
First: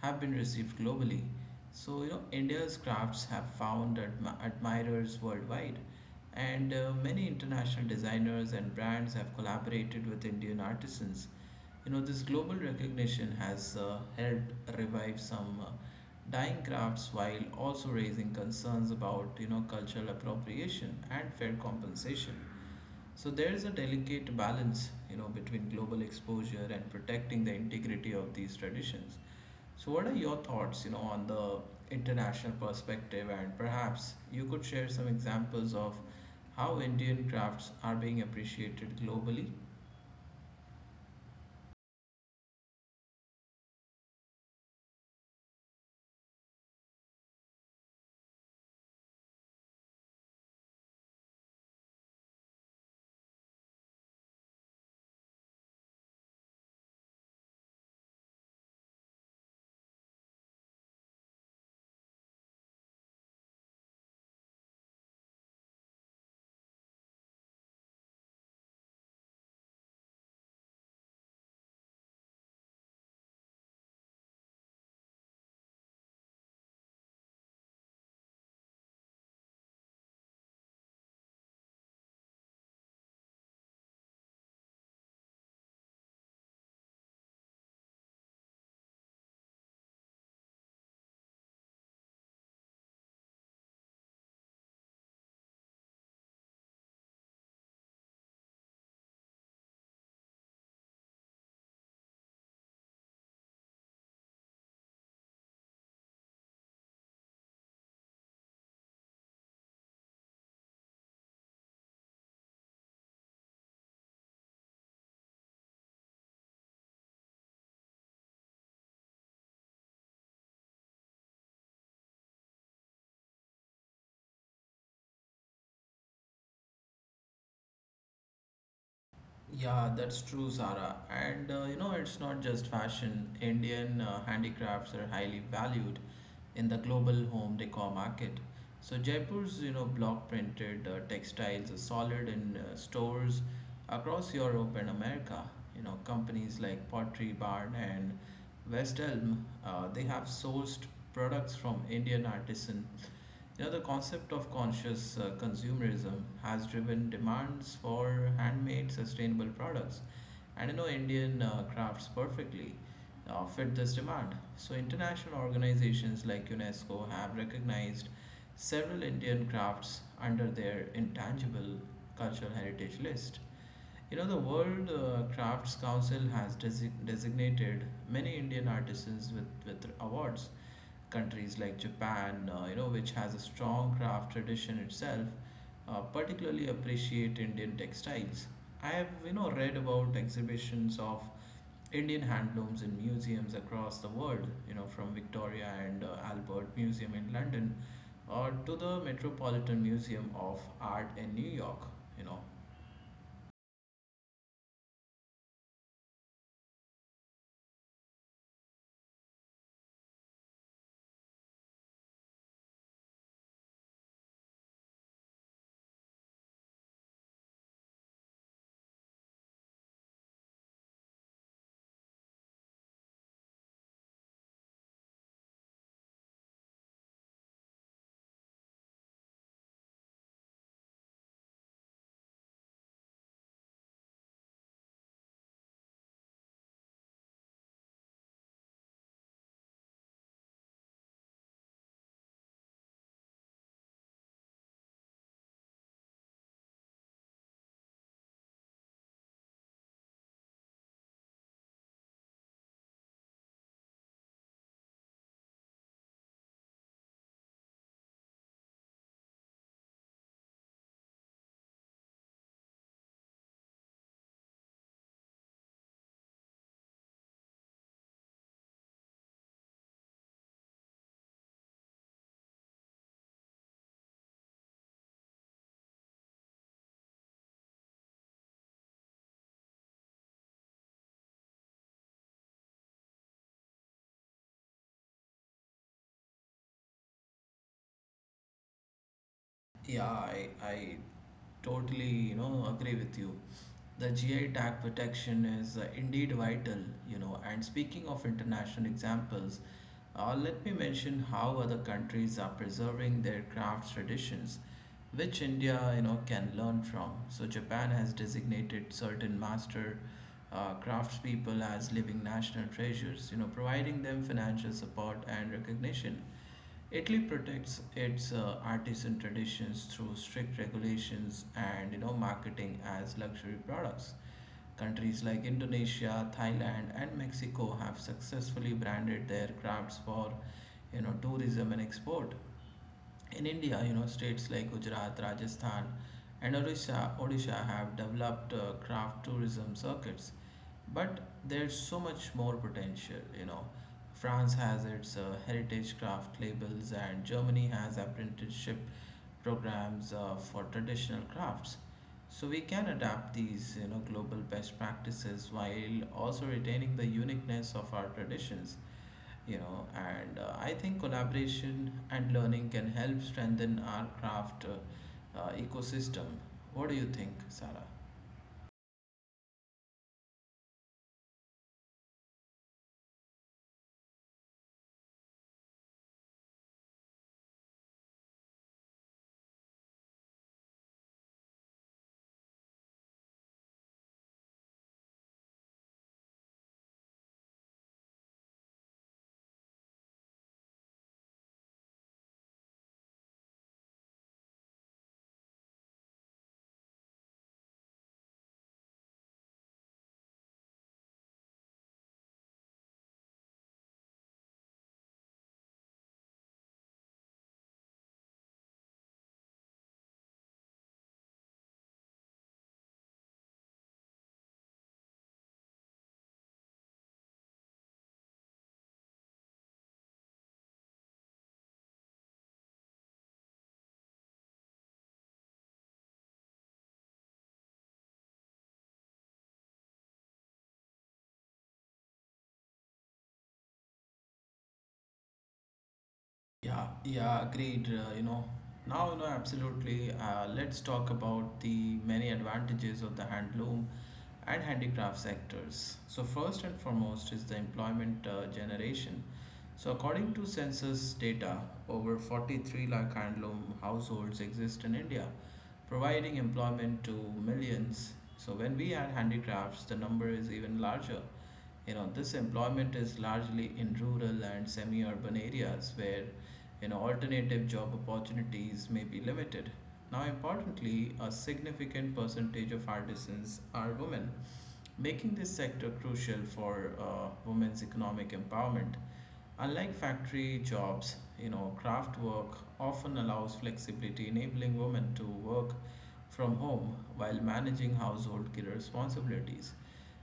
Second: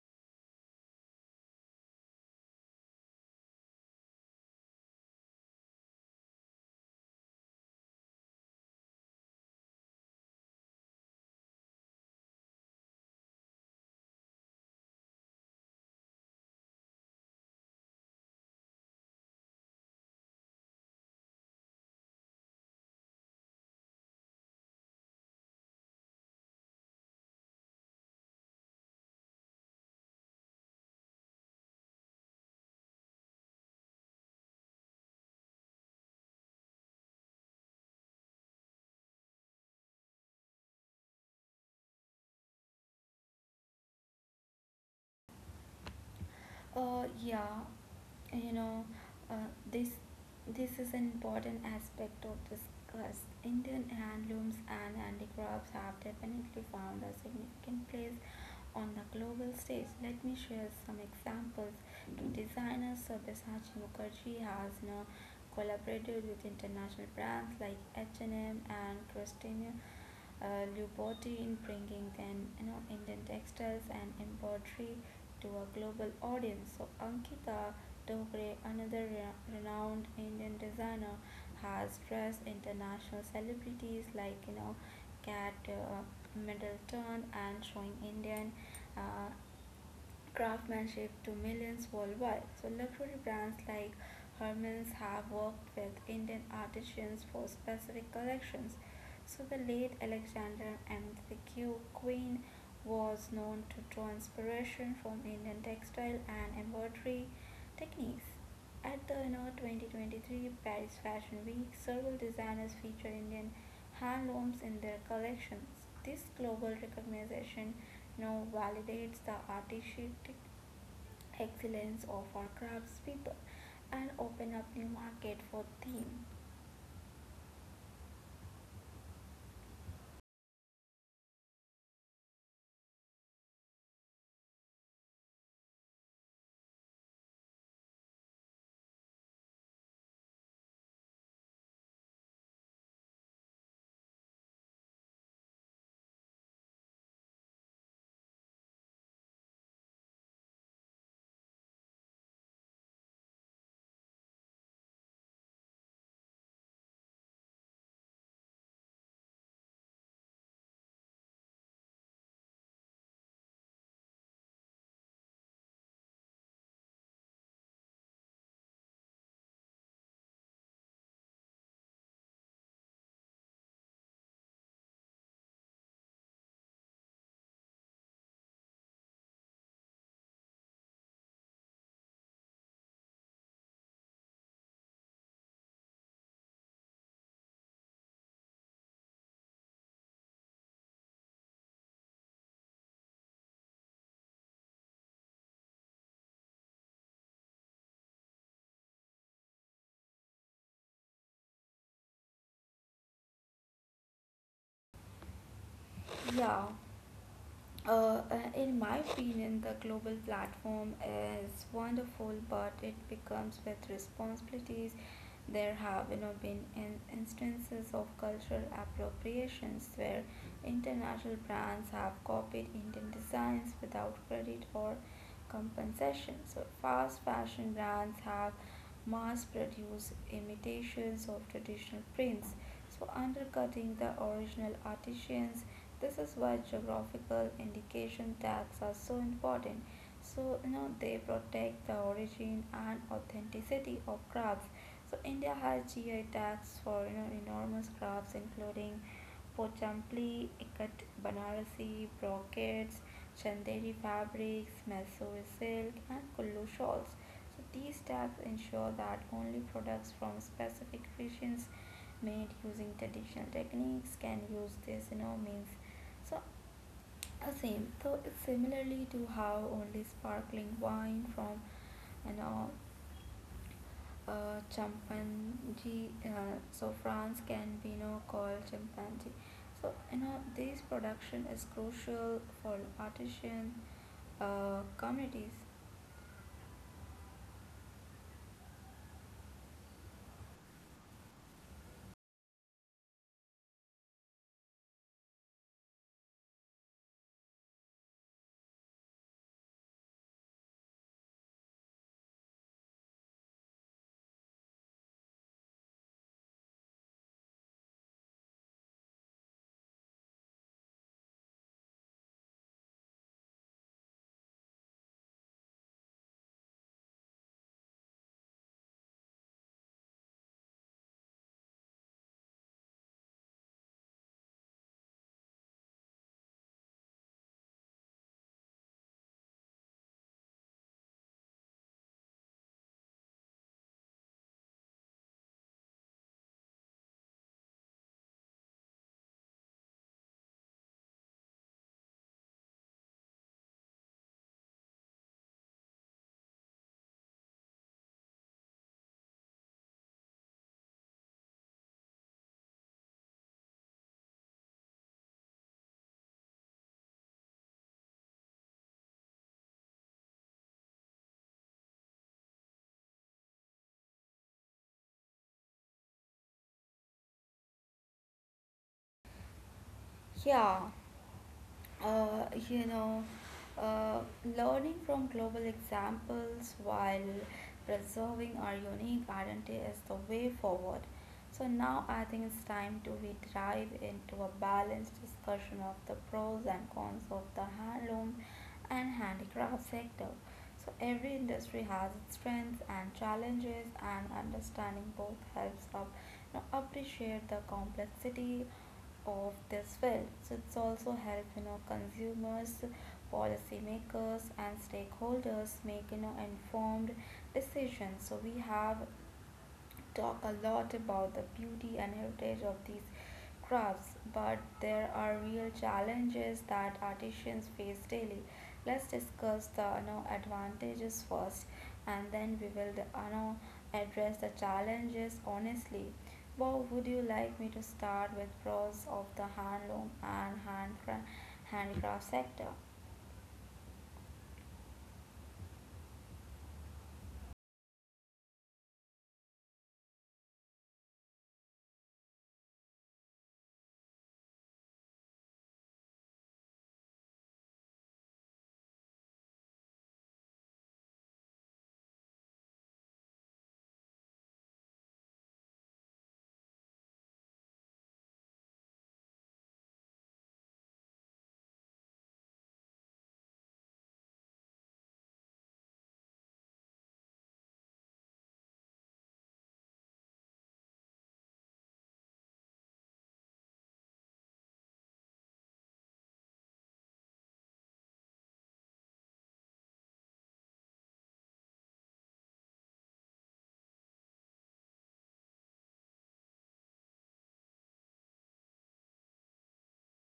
have been received globally. So, you know, India's crafts have found admirers worldwide, and many international designers and brands have collaborated with Indian artisans. You know, this global recognition has helped revive some dying crafts while also raising concerns about, you know, cultural appropriation and fair compensation. So there is a delicate balance, you know, between global exposure and protecting the integrity of these traditions. So what are your thoughts, you know, on the international perspective, and perhaps you could share some examples of how Indian crafts are being appreciated globally?
Uh, yeah, you know, uh, this this is an important aspect of this class. Indian handlooms and handicrafts have definitely found a significant place on the global stage. Let me share some examples. To Designer Sabyasachi Mukherjee has now collaborated with international brands like H&M and M and Christian Louboutin, in bringing then, you know, Indian textiles and embroidery to a global audience. So Ankita Dogre, another renowned Indian designer, has dressed international celebrities like, you know, Kat Middleton, and showing Indian uh, craftsmanship to millions worldwide. So, luxury brands like Hermes have worked with Indian artisans for specific collections. So, the late Alexander and the Q Queen was known to draw inspiration from Indian textile and embroidery techniques. At the, you know, 2023 Paris Fashion Week, several designers feature Indian handlooms in their collections. This global recognition now validates the artistic excellence of our craftspeople and open up new market for them.
Yeah, that's true, Zara. And you know, it's not just fashion. Indian handicrafts are highly valued in the global home decor market. So Jaipur's, you know, block printed textiles are solid in stores across Europe and America. You know, companies like Pottery Barn and West Elm, they have sourced products from Indian artisan. You know, the concept of conscious consumerism has driven demands for handmade sustainable products. And you know, Indian crafts perfectly fit this demand. So, international organizations like UNESCO have recognized several Indian crafts under their intangible cultural heritage list. You know, the World Crafts Council has designated many Indian artisans with awards. Countries like Japan, you know, which has a strong craft tradition itself, particularly appreciate Indian textiles. I have, you know, read about exhibitions of Indian handlooms in museums across the world, you know, from Victoria and Albert Museum in London or to the Metropolitan Museum of Art in New York, you know.
Yeah, Uh, in my opinion, the global platform is wonderful, but it becomes with responsibilities. There have, you know, been in instances of cultural appropriations where international brands have copied Indian designs without credit or compensation. So, fast fashion brands have mass produced imitations of traditional prints, so undercutting the original artisans. This is why geographical indication tags are so important. So you know they protect the origin and authenticity of crabs. So India has GI tags for, you know, enormous crabs including Pochampli, Ikat Banarasi, brocades, Chanderi fabrics, Mysore silk, and Kullu shawls. So these tags ensure that only products from specific regions made using traditional techniques can use this. You know means so, same. So, it's similarly to how only sparkling wine from, you know, chimpanzee, so France can be, you know, called chimpanzee. So, you know, this production is crucial for artisan communities.
Yeah, I totally, you know, agree with you. The GI tag protection is indeed vital, you know. And speaking of international examples, let me mention how other countries are preserving their craft traditions, which India, you know, can learn from. So Japan has designated certain master craftspeople as living national treasures, you know, providing them financial support and recognition. Italy protects its artisan traditions through strict regulations and you know marketing as luxury products. Countries like Indonesia, Thailand, and Mexico have successfully branded their crafts for you know tourism and export. In India, you know states like Gujarat, Rajasthan, and Odisha have developed craft tourism circuits, but there's so much more potential, you know. France has its heritage craft labels, and Germany has apprenticeship programs for traditional crafts. So we can adapt these, you know, global best practices while also retaining the uniqueness of our traditions, you know. And I think collaboration and learning can help strengthen our craft ecosystem. What do you think, Sarah?
Yeah, uh, you know, uh, Learning from global examples while preserving our unique identity is the way forward. So now I think it's time to we dive into a balanced discussion of the pros and cons of the handloom and handicraft sector. So every industry has its strengths and challenges, and understanding both helps us, you know, appreciate the complexity of this wealth. So it's also help, you know, consumers, policymakers and stakeholders make, you know, informed decisions. So we have talk a lot about the beauty and heritage of these crafts, but there are real challenges that artisans face daily. Let's discuss the, you know, advantages first, and then we will, you know, address the challenges honestly. Bob, would you like me to start with pros of the handloom and handicraft sector?
Yeah, agreed. You know, absolutely. Let's talk about the many advantages of the handloom and handicraft sectors. So first and foremost is the employment generation. So according to census data, over 43 lakh handloom households exist in India, providing employment to millions. So when we add handicrafts, the number is even larger. You know this employment is largely in rural and semi-urban areas where you know alternative job opportunities may be limited. Now importantly a significant percentage of artisans are women, making this sector crucial for women's economic empowerment. Unlike factory jobs, you know, craft work often allows flexibility, enabling women to work from home while managing household responsibilities.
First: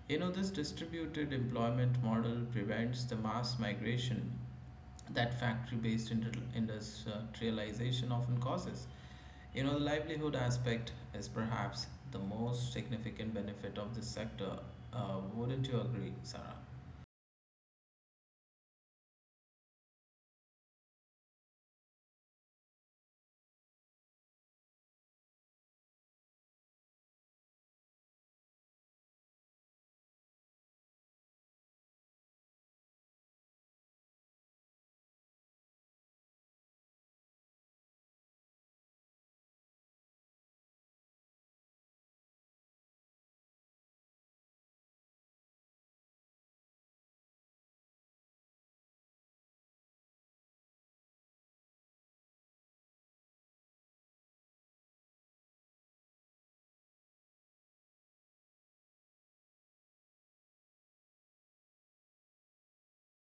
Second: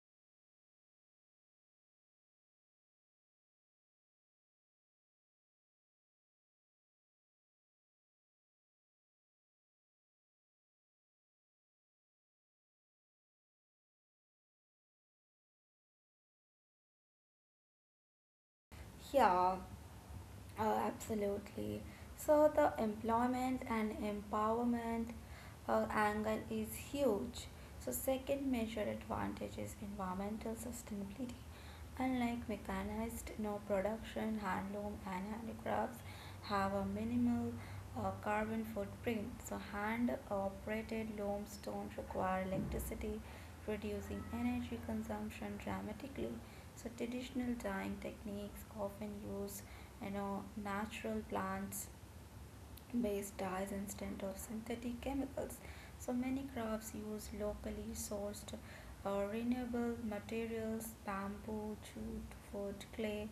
You know, this distributed employment model prevents the mass migration that factory based industrialization often causes. You know, the livelihood aspect is perhaps the most significant benefit of this sector. Wouldn't you agree, Sarah?
Yeah, absolutely. So the employment and empowerment angle is huge. So second major advantage is environmental sustainability. Unlike mechanized no production, handloom and handicrafts have a minimal carbon footprint. So hand operated looms don't require electricity, reducing energy consumption dramatically. So traditional dyeing techniques often use, you know, natural plants based dyes instead of synthetic chemicals. So many crafts use locally sourced, renewable materials, bamboo, jute, wood, clay,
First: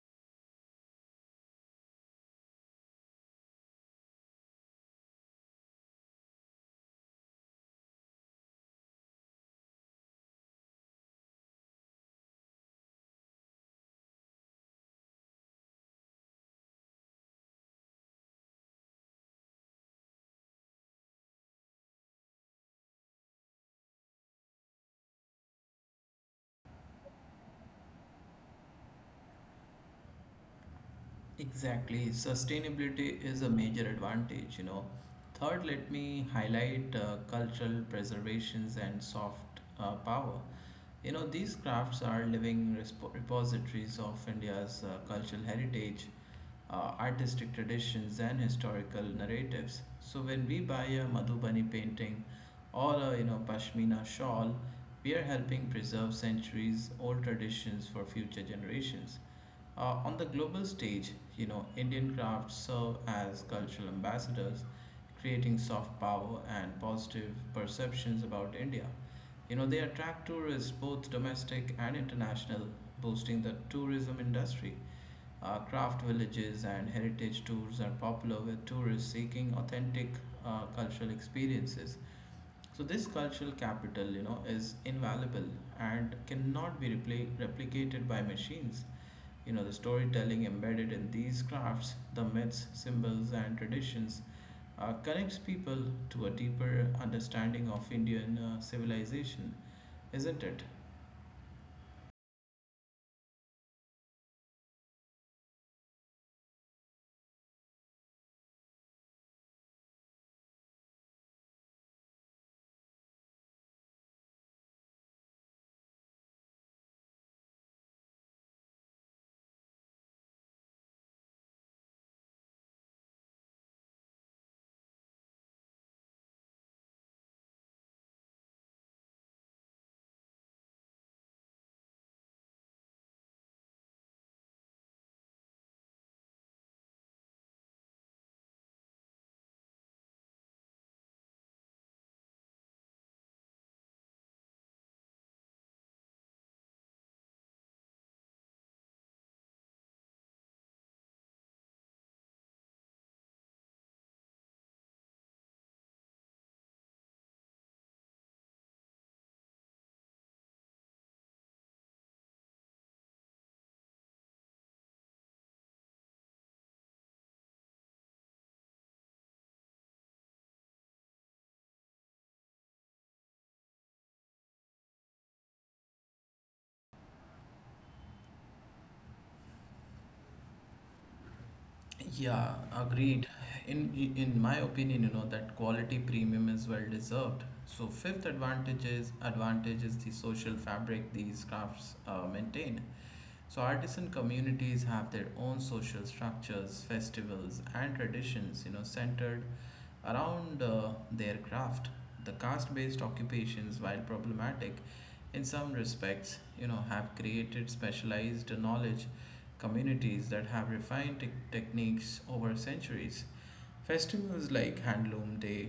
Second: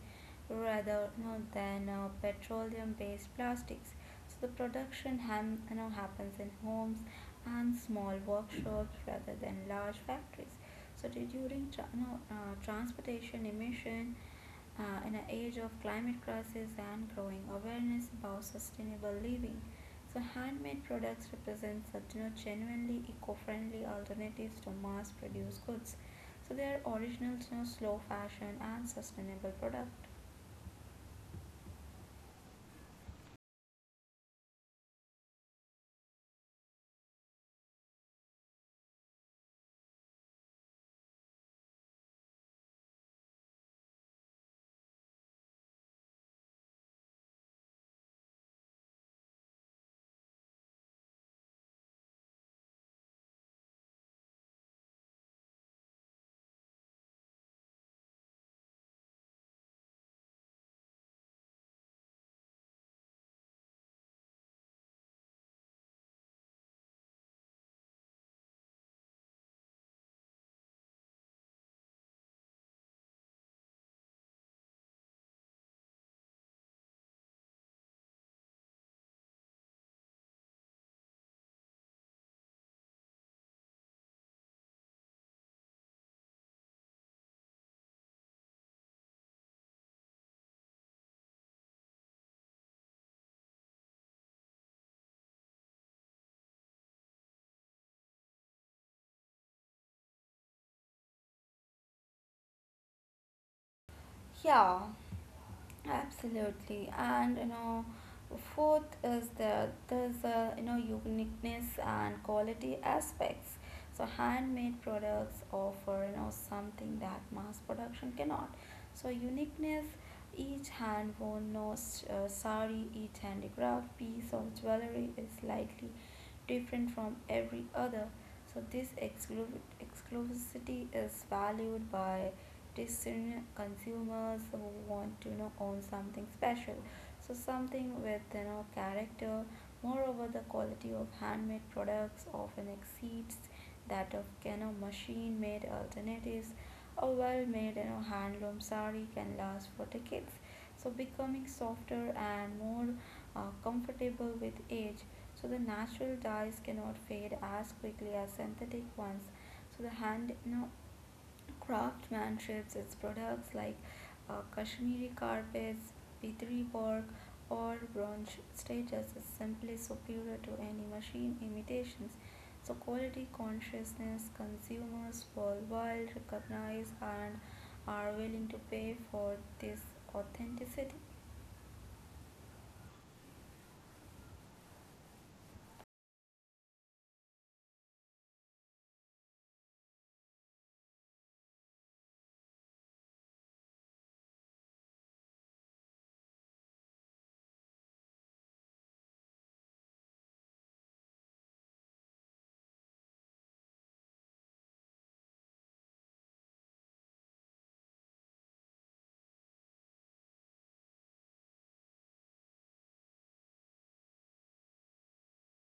rather, you know, than petroleum-based plastics. So the production ham, you know, happens in homes and small workshops rather than large factories. So during you know, transportation emission in an age of climate crisis and growing awareness about sustainable living, so handmade products represent such, you know, genuinely eco-friendly alternatives to mass-produced goods. So they are original, you know, slow fashion and sustainable product.
Exactly. Sustainability is a major advantage, you know. Third, let me highlight cultural preservations and soft power. You know, these crafts are living repositories of India's cultural heritage, artistic traditions, and historical narratives. So when we buy a Madhubani painting or a you know pashmina shawl, we are helping preserve centuries old traditions for future generations. On the global stage, you know, Indian crafts serve as cultural ambassadors, creating soft power and positive perceptions about India. You know, they attract tourists, both domestic and international, boosting the tourism industry. Craft villages and heritage tours are popular with tourists seeking authentic cultural experiences. So, this cultural capital, you know, is invaluable and cannot be replicated by machines. You know, the storytelling embedded in these crafts, the myths, symbols, and traditions, connects people to a deeper understanding of Indian civilization, isn't it?
Yeah, absolutely, and you know, fourth is there's a you know uniqueness and quality aspects. So handmade products offer, you know, something that mass production cannot. So uniqueness, each hand woven no sari, each handicraft piece of jewelry is likely different from every other. So this exclusivity is valued by discerning consumers who want to, you know, own something special. So something with, you know, character. Moreover, the quality of handmade products often exceeds that of, you know, machine-made alternatives. A well-made, you know, handloom sari can last for decades. So becoming softer and more, comfortable with age. So the natural dyes cannot fade as quickly as synthetic ones. So the hand, you know, craftsmanships its products like Kashmiri carpets, Pitri work, or bronze status is simply superior to any machine imitations. So quality consciousness consumers worldwide recognize and are willing to pay for this authenticity.
Yeah, agreed. In my opinion, you know that quality premium is well deserved. So fifth advantage is the social fabric these crafts maintain. So, artisan communities have their own social structures, festivals, and traditions, you know, centered around their craft. The caste based occupations, while problematic in some respects, you know, have created specialized knowledge communities that have refined techniques over centuries. Festivals like Handloom Day,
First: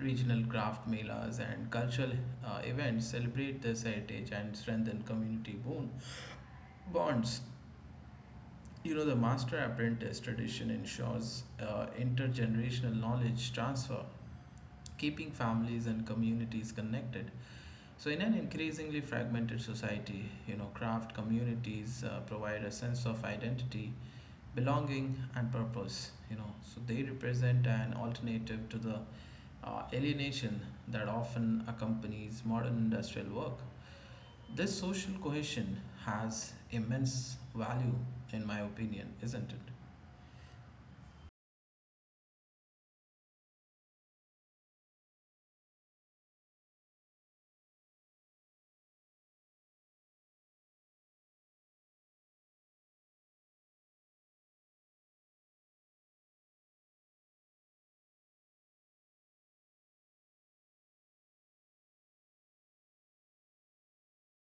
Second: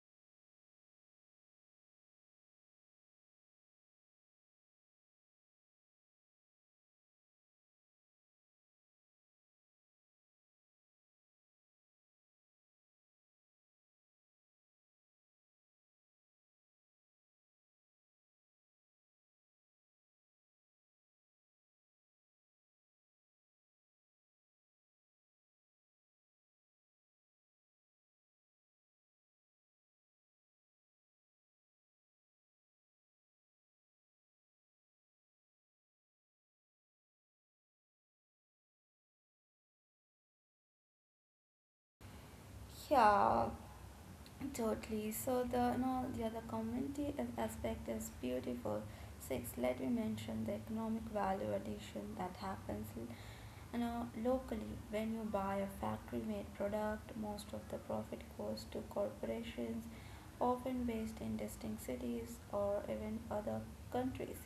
regional craft melas, and cultural events celebrate this heritage and strengthen community bonds. You know, the master apprentice tradition ensures intergenerational knowledge transfer, keeping families and communities connected. So, in an increasingly fragmented society, you know, craft communities provide a sense of identity, belonging, and purpose. You know, so they represent an alternative to the alienation that often accompanies modern industrial work. This social cohesion has immense value, in my opinion, isn't it?
Yeah, totally. So the no, the other community aspect is beautiful. Six, let me mention the economic value addition that happens, you know, locally. When you buy a factory made product, most of the profit goes to corporations, often based in distant cities or even other countries.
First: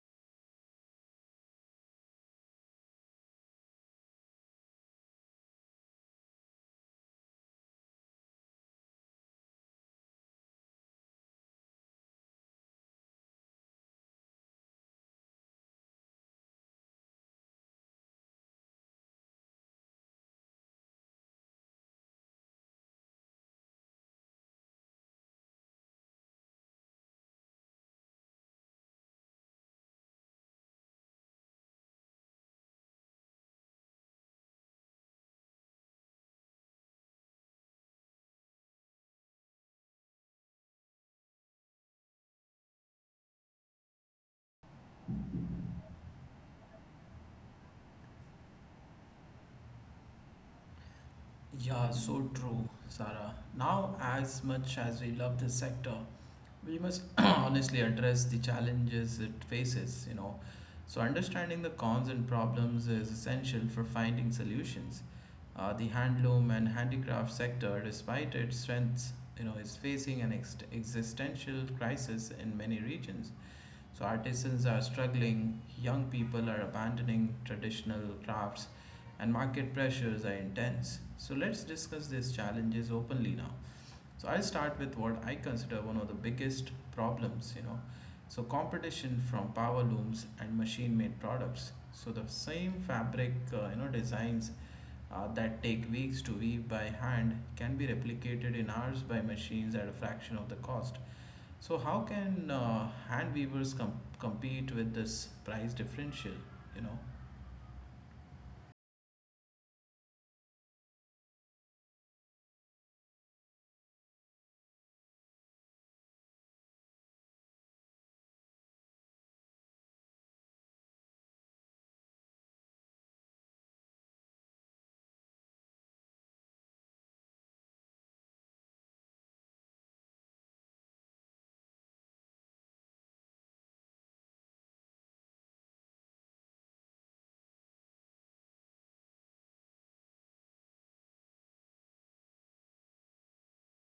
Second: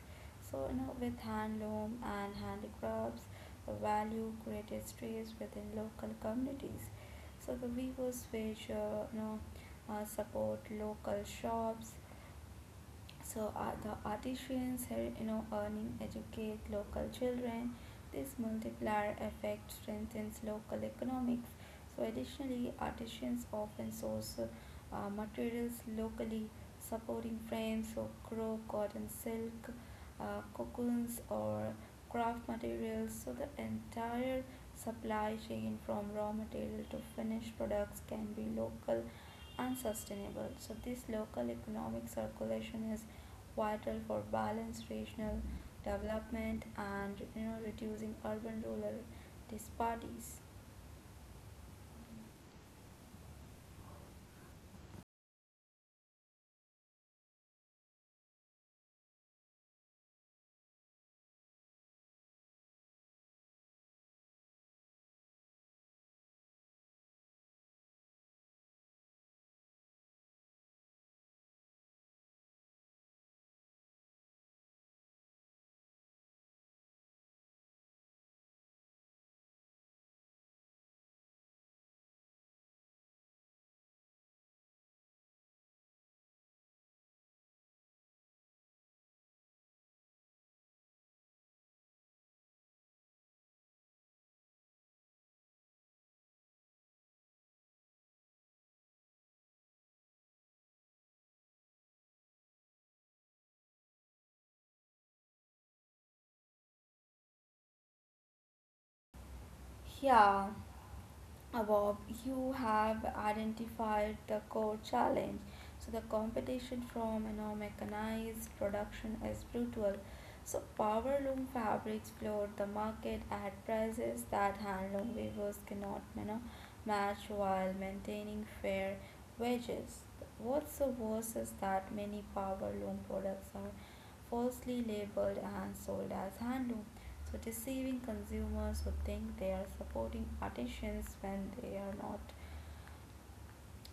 So, you know, with handloom and handicrafts, the value created stays within local communities. So the weavers which, support local shops, so the artisans here, you know, earning educate local children. This multiplier effect strengthens local economics. So additionally, artisans often source, materials locally, supporting frames or crow, cotton, silk, cocoons, or craft materials. So the entire supply chain from raw material to finished products can be local unsustainable. So, this local economic circulation is vital for balanced regional development and, you know, reducing urban rural disparities.
Yeah, so true, Sarah. Now, as much as we love this sector, we must honestly address the challenges it faces, you know. So, understanding the cons and problems is essential for finding solutions. The handloom and handicraft sector, despite its strengths, you know, is facing an existential crisis in many regions. So artisans are struggling, young people are abandoning traditional crafts, and market pressures are intense. So let's discuss these challenges openly now. So I'll start with what I consider one of the biggest problems, you know. So competition from power looms and machine-made products. So the same fabric, designs that take weeks to weave by hand can be replicated in hours by machines at a fraction of the cost. So how can hand weavers compete with this price differential? You know,
Yeah, Bob, you have identified the core challenge. So the competition from, you know, mechanized production is brutal. So power loom fabrics flood the market at prices that handloom weavers cannot, you know, match while maintaining fair wages. What's the worst is that many power loom products are falsely labeled and sold as handloom, so deceiving consumers who think they are supporting artisans when they are not.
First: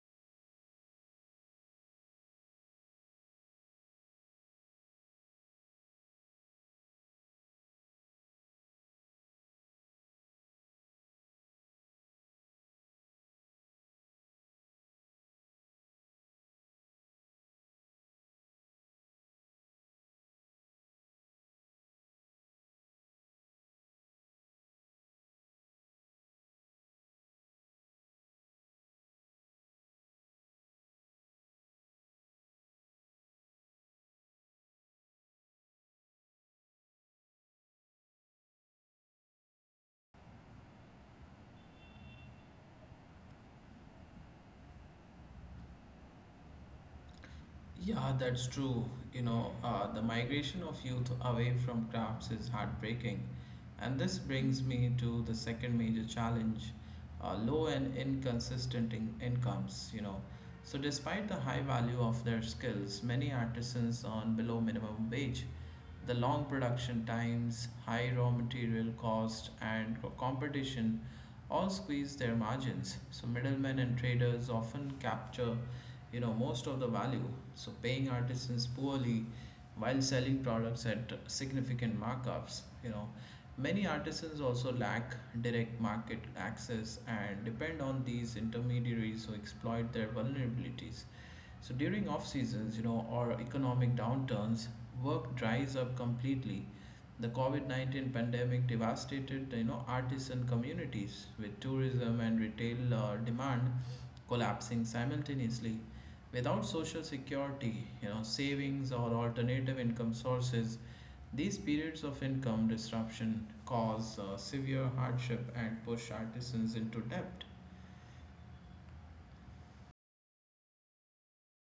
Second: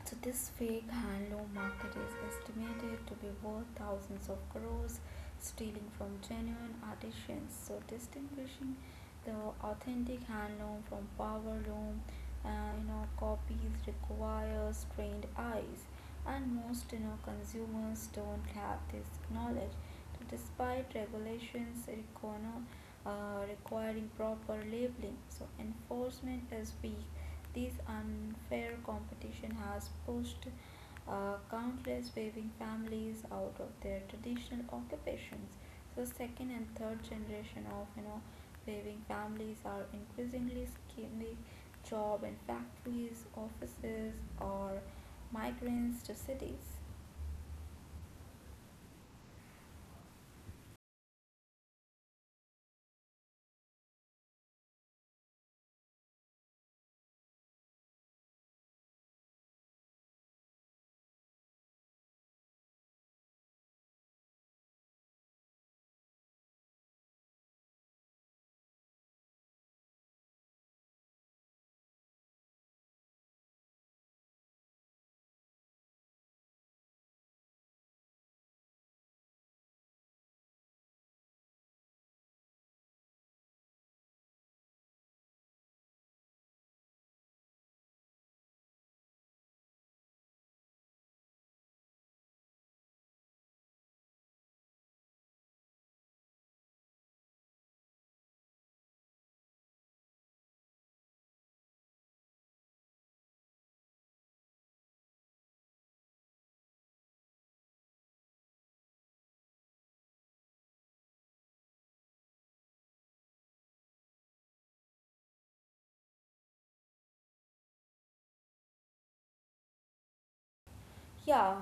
So this fake handloom market is estimated to be worth thousands of crores, stealing from genuine artisans. So distinguishing the authentic handloom from powerloom, uh, you know, copies requires trained eyes, and most, you know, consumers don't have this knowledge. So despite regulations requiring proper labeling, so enforcement is weak. This unfair competition has pushed, countless weaving families out of their traditional occupations. So, second and third generation of, you know, weaving families are increasingly seeking job in factories, offices, or migrants to cities.
Yeah, that's true. The migration of youth away from crafts is heartbreaking. And this brings me to the second major challenge, low and inconsistent incomes, So despite the high value of their skills, many artisans earn below minimum wage. The long production times, high raw material cost, and competition all squeeze their margins. So middlemen and traders often capture most of the value, so paying artisans poorly while selling products at significant markups. Many artisans also lack direct market access and depend on these intermediaries who exploit their vulnerabilities, so during off seasons or economic downturns work dries up completely. The covid-19 pandemic devastated, artisan communities, with tourism and retail demand collapsing simultaneously. Without social security, savings or alternative income sources, these periods of income disruption cause severe hardship and push artisans into debt.
Yeah,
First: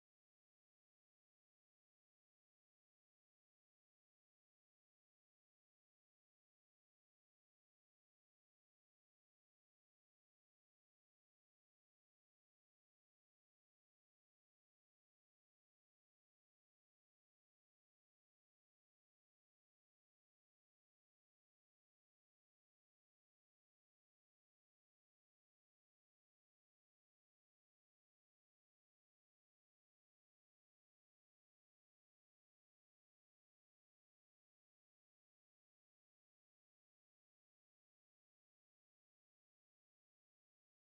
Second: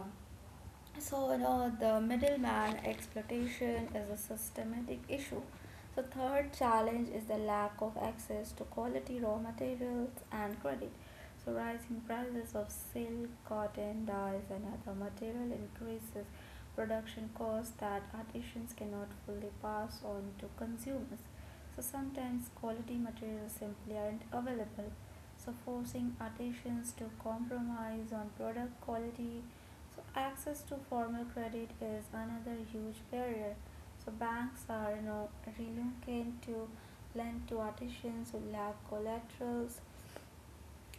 so, you know, the middleman exploitation is a systematic issue. So, third challenge is the lack of access to quality raw materials and credit. So, rising prices of silk, cotton, dyes, and other material increases production costs that artisans cannot fully pass on to consumers. So, sometimes quality materials simply aren't available. So, forcing artisans to compromise on product quality, so access to formal credit is another huge barrier. So banks are now reluctant to lend to artisans who lack collaterals,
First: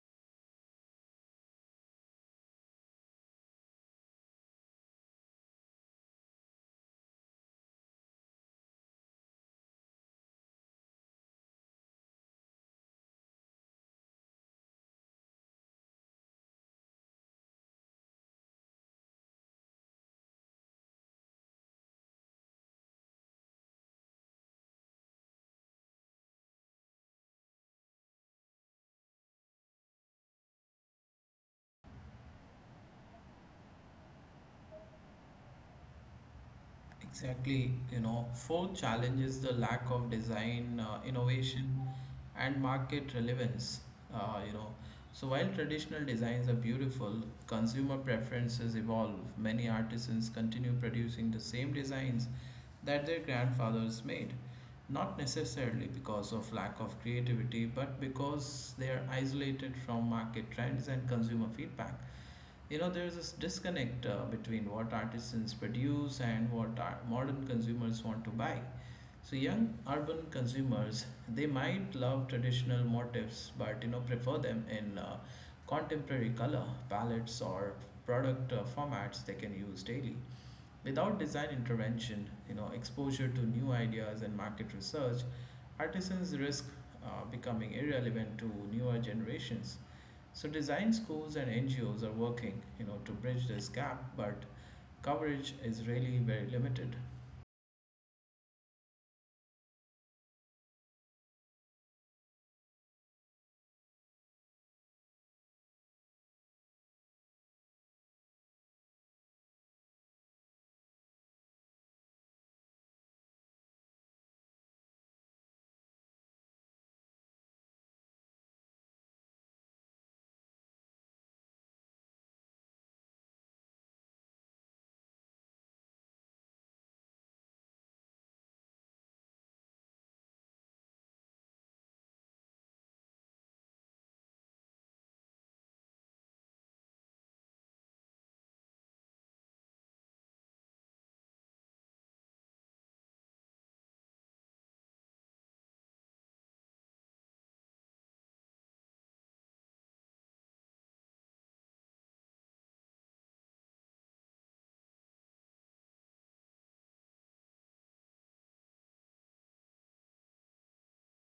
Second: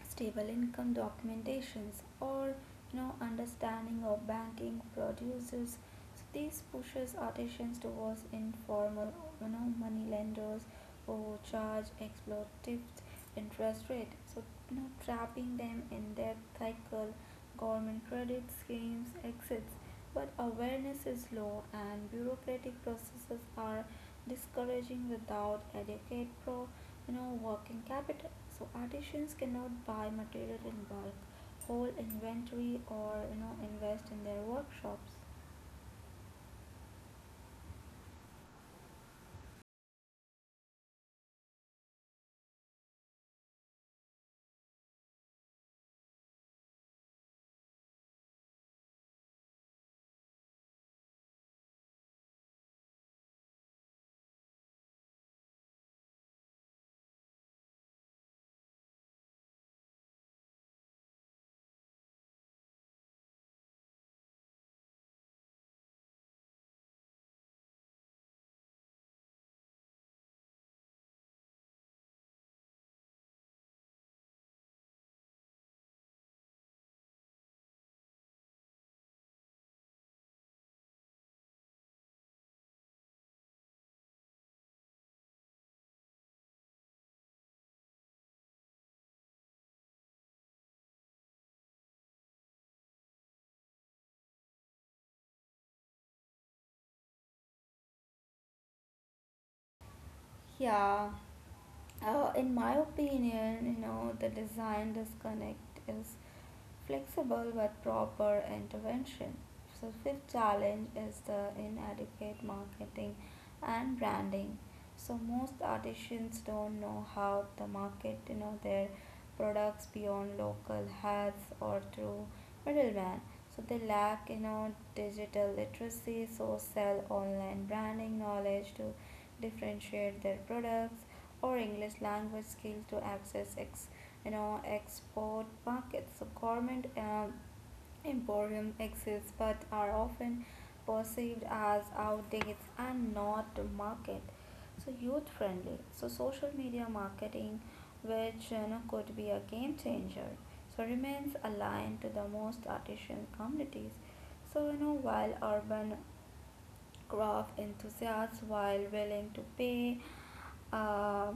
stable income documentations, or understanding of banking producers. So these pushes artisans towards informal, money lenders who charge exploitative interest rate, so trapping them in debt cycle. Government credit schemes exits, but awareness is low and bureaucratic processes are discouraging without adequate pro, working capital. So artisans cannot buy material in bulk, hold inventory, or invest in their workshops.
Exactly. Fourth challenge is the lack of design innovation and market relevance. Uh, you know, so while traditional designs are beautiful, consumer preferences evolve. Many artisans continue producing the same designs that their grandfathers made, not necessarily because of lack of creativity, but because they are isolated from market trends and consumer feedback. There is this disconnect between what artisans produce and what our modern consumers want to buy. So young urban consumers, they might love traditional motifs, but prefer them in contemporary color palettes or product formats they can use daily. Without design intervention, exposure to new ideas and market research, artisans risk becoming irrelevant to newer generations. So design schools and NGOs are working, to bridge this gap, but coverage is really very limited.
Yeah. In my opinion, the design disconnect is flexible with proper intervention. So fifth challenge is the inadequate marketing and branding. So most artisans don't know how to market, their products beyond local hats or through middleman. So they lack, digital literacy, so sell online branding knowledge to differentiate their products or English language skill to access export markets. So garment emporium exists but are often perceived as outdated and not market, so youth friendly. So social media marketing, which could be a game changer, so remains aligned to the most artisan communities. So while urban craft enthusiasts while willing to pay uh,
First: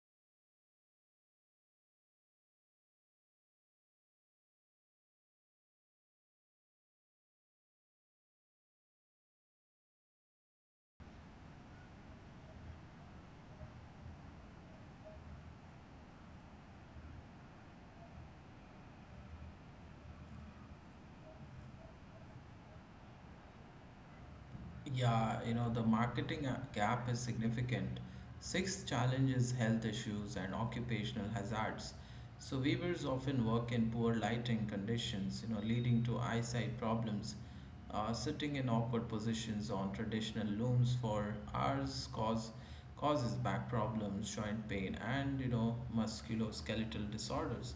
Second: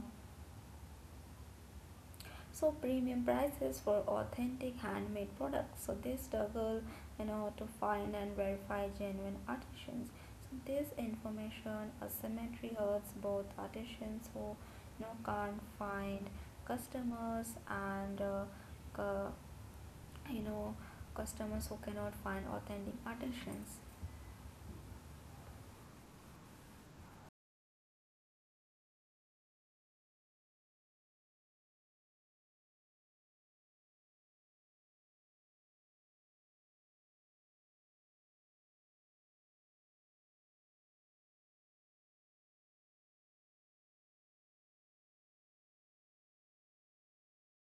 so premium prices for authentic handmade products, so they struggle, to find and verify genuine artisans. So this information asymmetry hurts both artisans, who can't find customers, and cu- you know customers who cannot find authentic artisans.
Yeah, the marketing gap is significant. Sixth challenge is health issues and occupational hazards. So weavers often work in poor lighting conditions, leading to eyesight problems. Sitting in awkward positions on traditional looms for hours causes back problems, joint pain, and musculoskeletal disorders.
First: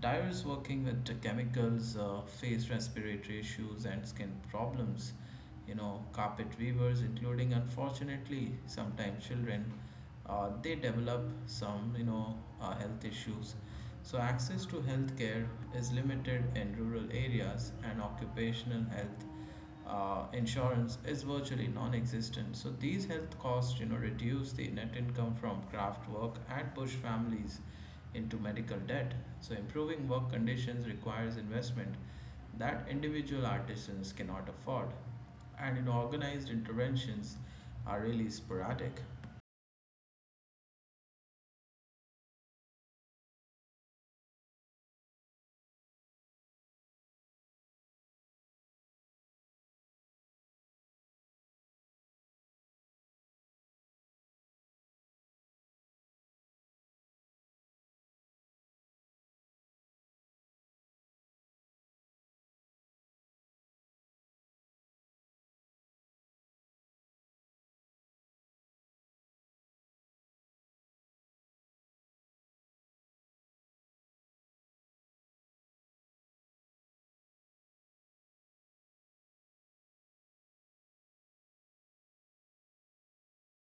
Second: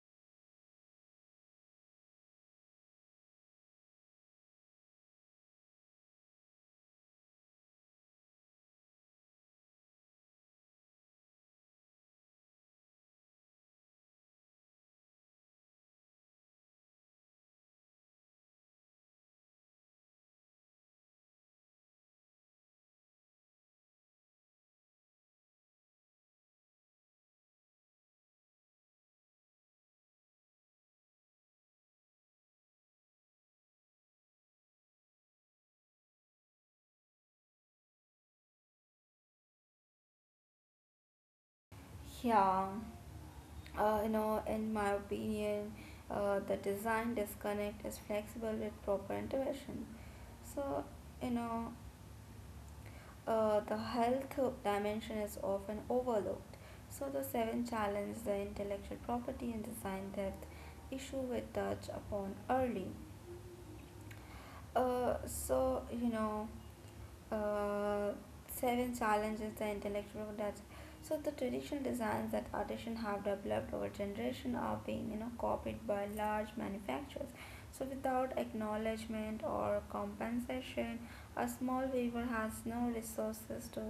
Dyer is working with the chemicals, face respiratory issues, and skin problems. Carpet weavers, including unfortunately sometimes children, they develop some, health issues. So access to healthcare is limited in rural areas, and occupational health insurance is virtually non-existent. So these health costs, reduce the net income from craft work and push families into medical debt. So improving work conditions requires investment that individual artisans cannot afford. And in organized interventions are really sporadic.
Yeah. Uh, you know, in my opinion, the design disconnect is flexible with proper intervention. So, you know, the health dimension is often overlooked. So the seven challenge, the intellectual property and design depth issue we touched upon early. Uh, so, you know, uh, seven challenges the intellectual production. So the traditional designs that artisans have developed over generations are being, copied by large manufacturers. So without acknowledgement or compensation, a small weaver has no resources to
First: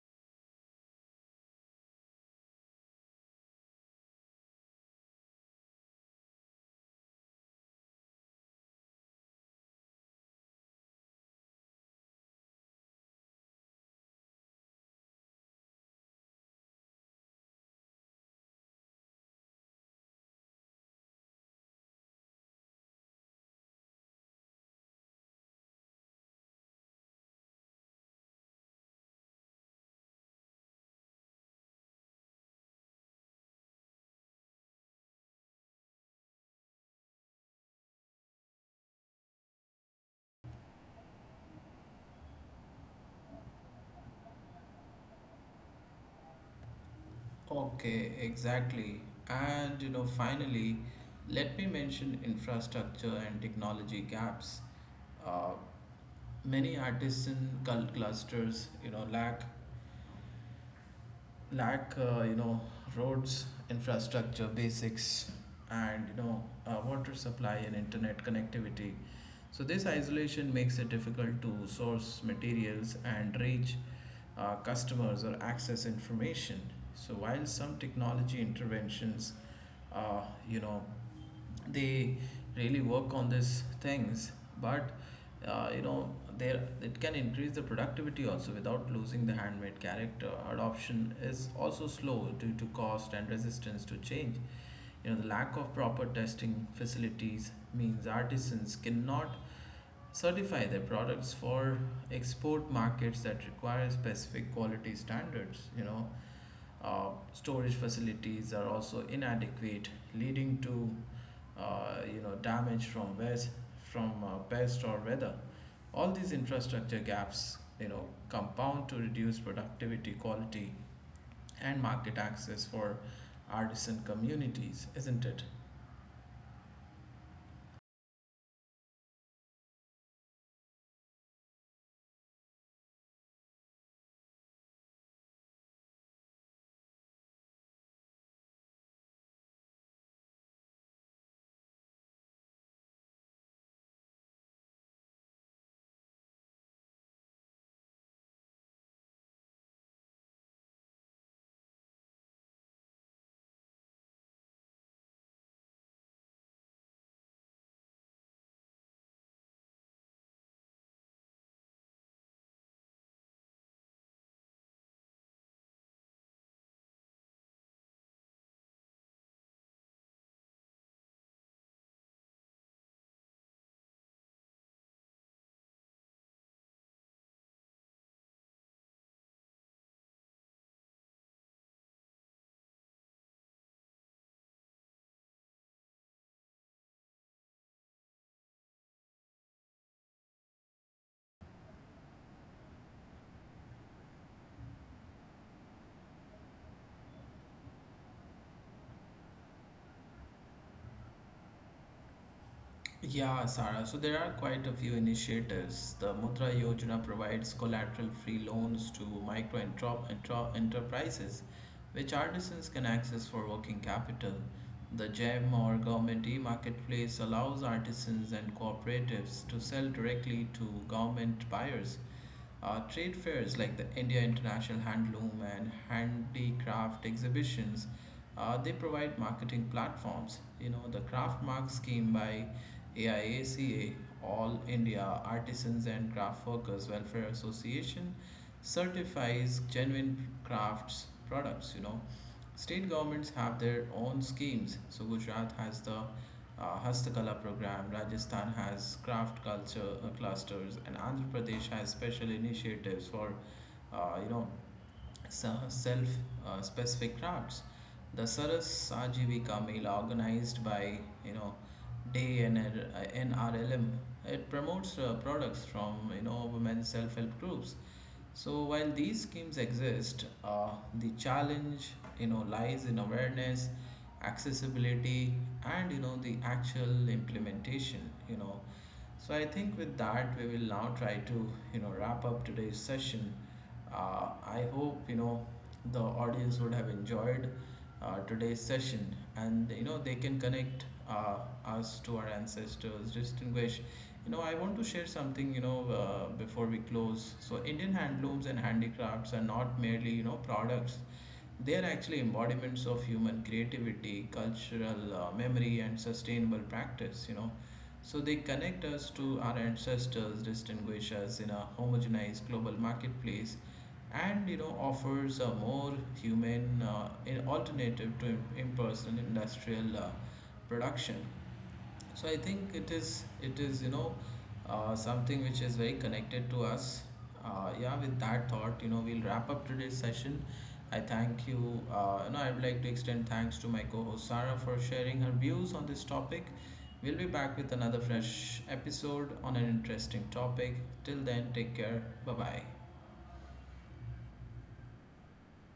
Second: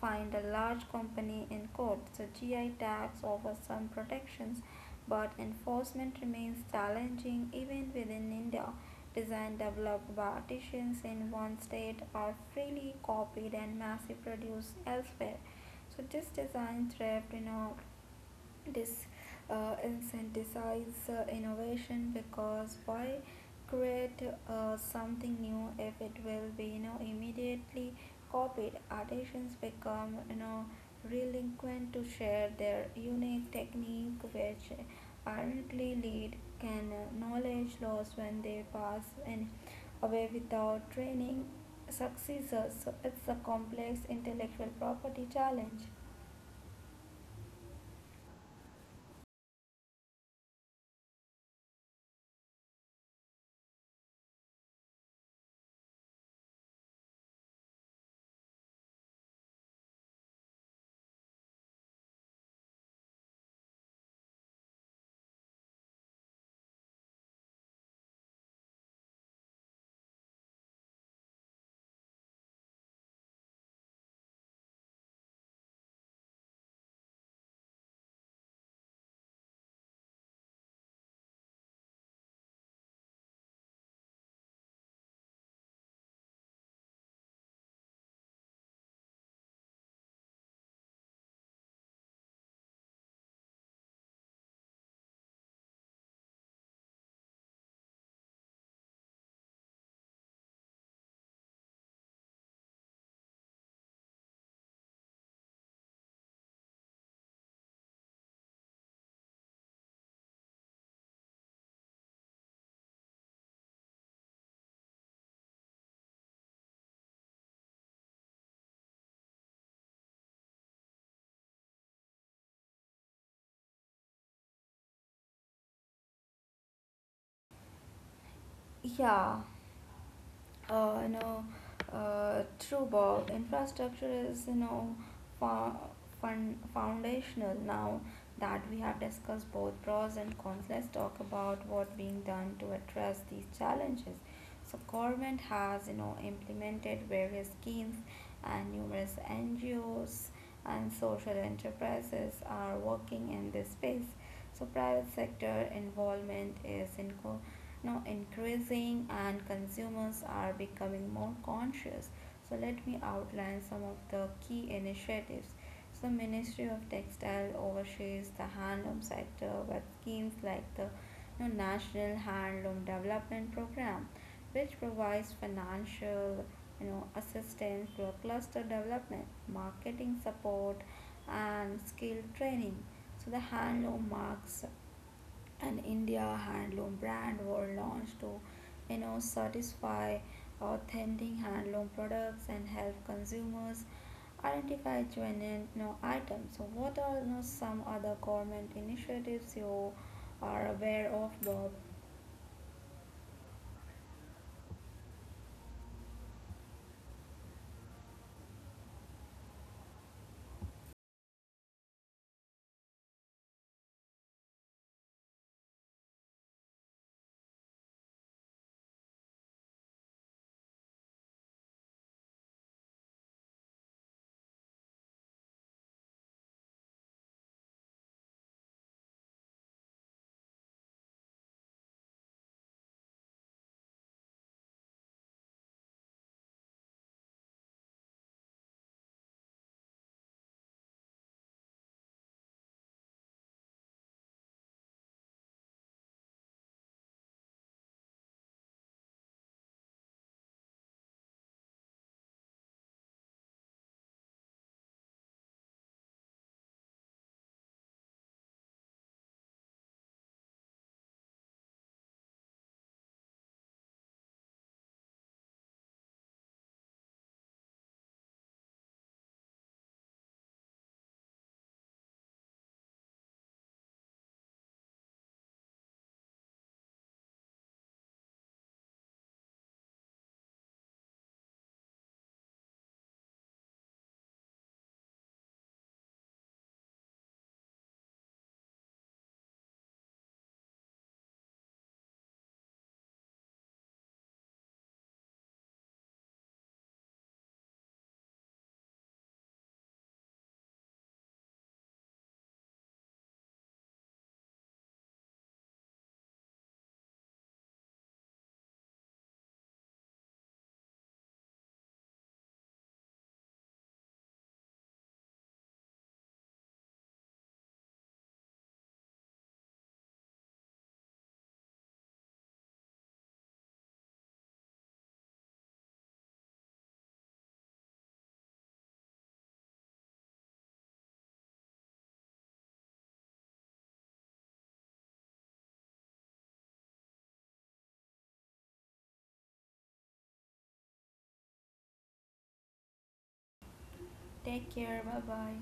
find a large company in court. So GI tags offer some protections, but enforcement remains challenging even within India. Designed, developed by artisans in one state are freely copied and mass produced elsewhere. So this design thrift, you know, this incentivizes innovation, because why create something new if it will be immediately copied? Artisans become reluctant to share their unique technique, which apparently lead can knowledge loss when they pass and away without training successors. So it's a complex intellectual property challenge.
Okay, exactly. And finally, let me mention infrastructure and technology gaps. Uh, Many artisan cult clusters, lack roads infrastructure basics and water supply and internet connectivity. So this isolation makes it difficult to source materials and reach customers or access information. So while some technology interventions uh, you know they really work on these things, but uh, you know there it can increase the productivity also without losing the handmade character. Adoption is also slow due to cost and resistance to change. The lack of proper testing facilities means artisans cannot certify their products for export markets that require specific quality standards. Storage facilities are also inadequate, leading to damage from west, from pest or weather. All these infrastructure gaps compound to reduce productivity, quality, and market access for artisan communities, isn't it?
Yeah. uh, you know, true, Bob. Infrastructure is, fo- foundational. Now that we have discussed both pros and cons, let's talk about what being done to address these challenges. So government has, implemented various schemes, and numerous NGOs and social enterprises are working in this space. So private sector involvement is increasing, and consumers are becoming more conscious. So let me outline some of the key initiatives. So ministry of textile oversees the handloom sector with schemes like the, national handloom development program, which provides financial, assistance to cluster development, marketing support, and skill training. So the handloom marks an India handloom brand were launched to satisfy authentic handloom products and help consumers identify genuine, items. So what are, some other government initiatives you are aware of, Bob?
Yeah, Sara. So there are quite a few initiatives. The Mudra Yojana provides collateral-free loans to micro and enterprises, which artisans can access for working capital. The GEM or Government e-Marketplace allows artisans and cooperatives to sell directly to government buyers. Trade fairs like the India International Handloom and Handicraft exhibitions, they provide marketing platforms. The Craftmark scheme by AIACA, All India Artisans and Craft Workers Welfare Association, certifies genuine crafts products, State governments have their own schemes. So Gujarat has the Hastakala program, Rajasthan has craft culture clusters, and Andhra Pradesh has special initiatives for, you know, self specific routes. The Saras Ajivika Mela organized by you know Day and NRLM. It promotes products from women's self help groups. So while these schemes exist, the challenge lies in awareness, accessibility, and the actual implementation. So I think with that we will now try to wrap up today's session. Uh, I hope the audience would have enjoyed today's session and they can connect us to our ancestors, distinguish. I want to share something before we close. So Indian handlooms and handicrafts are not merely products. They are actually embodiments of human creativity, cultural memory, and sustainable practice. So they connect us to our ancestors, distinguish us in a homogenized global marketplace, and offers a more human an alternative to impersonal industrial production. So I think it is something which is very connected to us. Yeah, with that thought, we'll wrap up today's session. I thank you. I would like to extend thanks to my co-host Sarah for sharing her views on this topic. We'll be back with another fresh episode on an interesting topic. Till then, take care. Bye bye.
Take care, bye bye.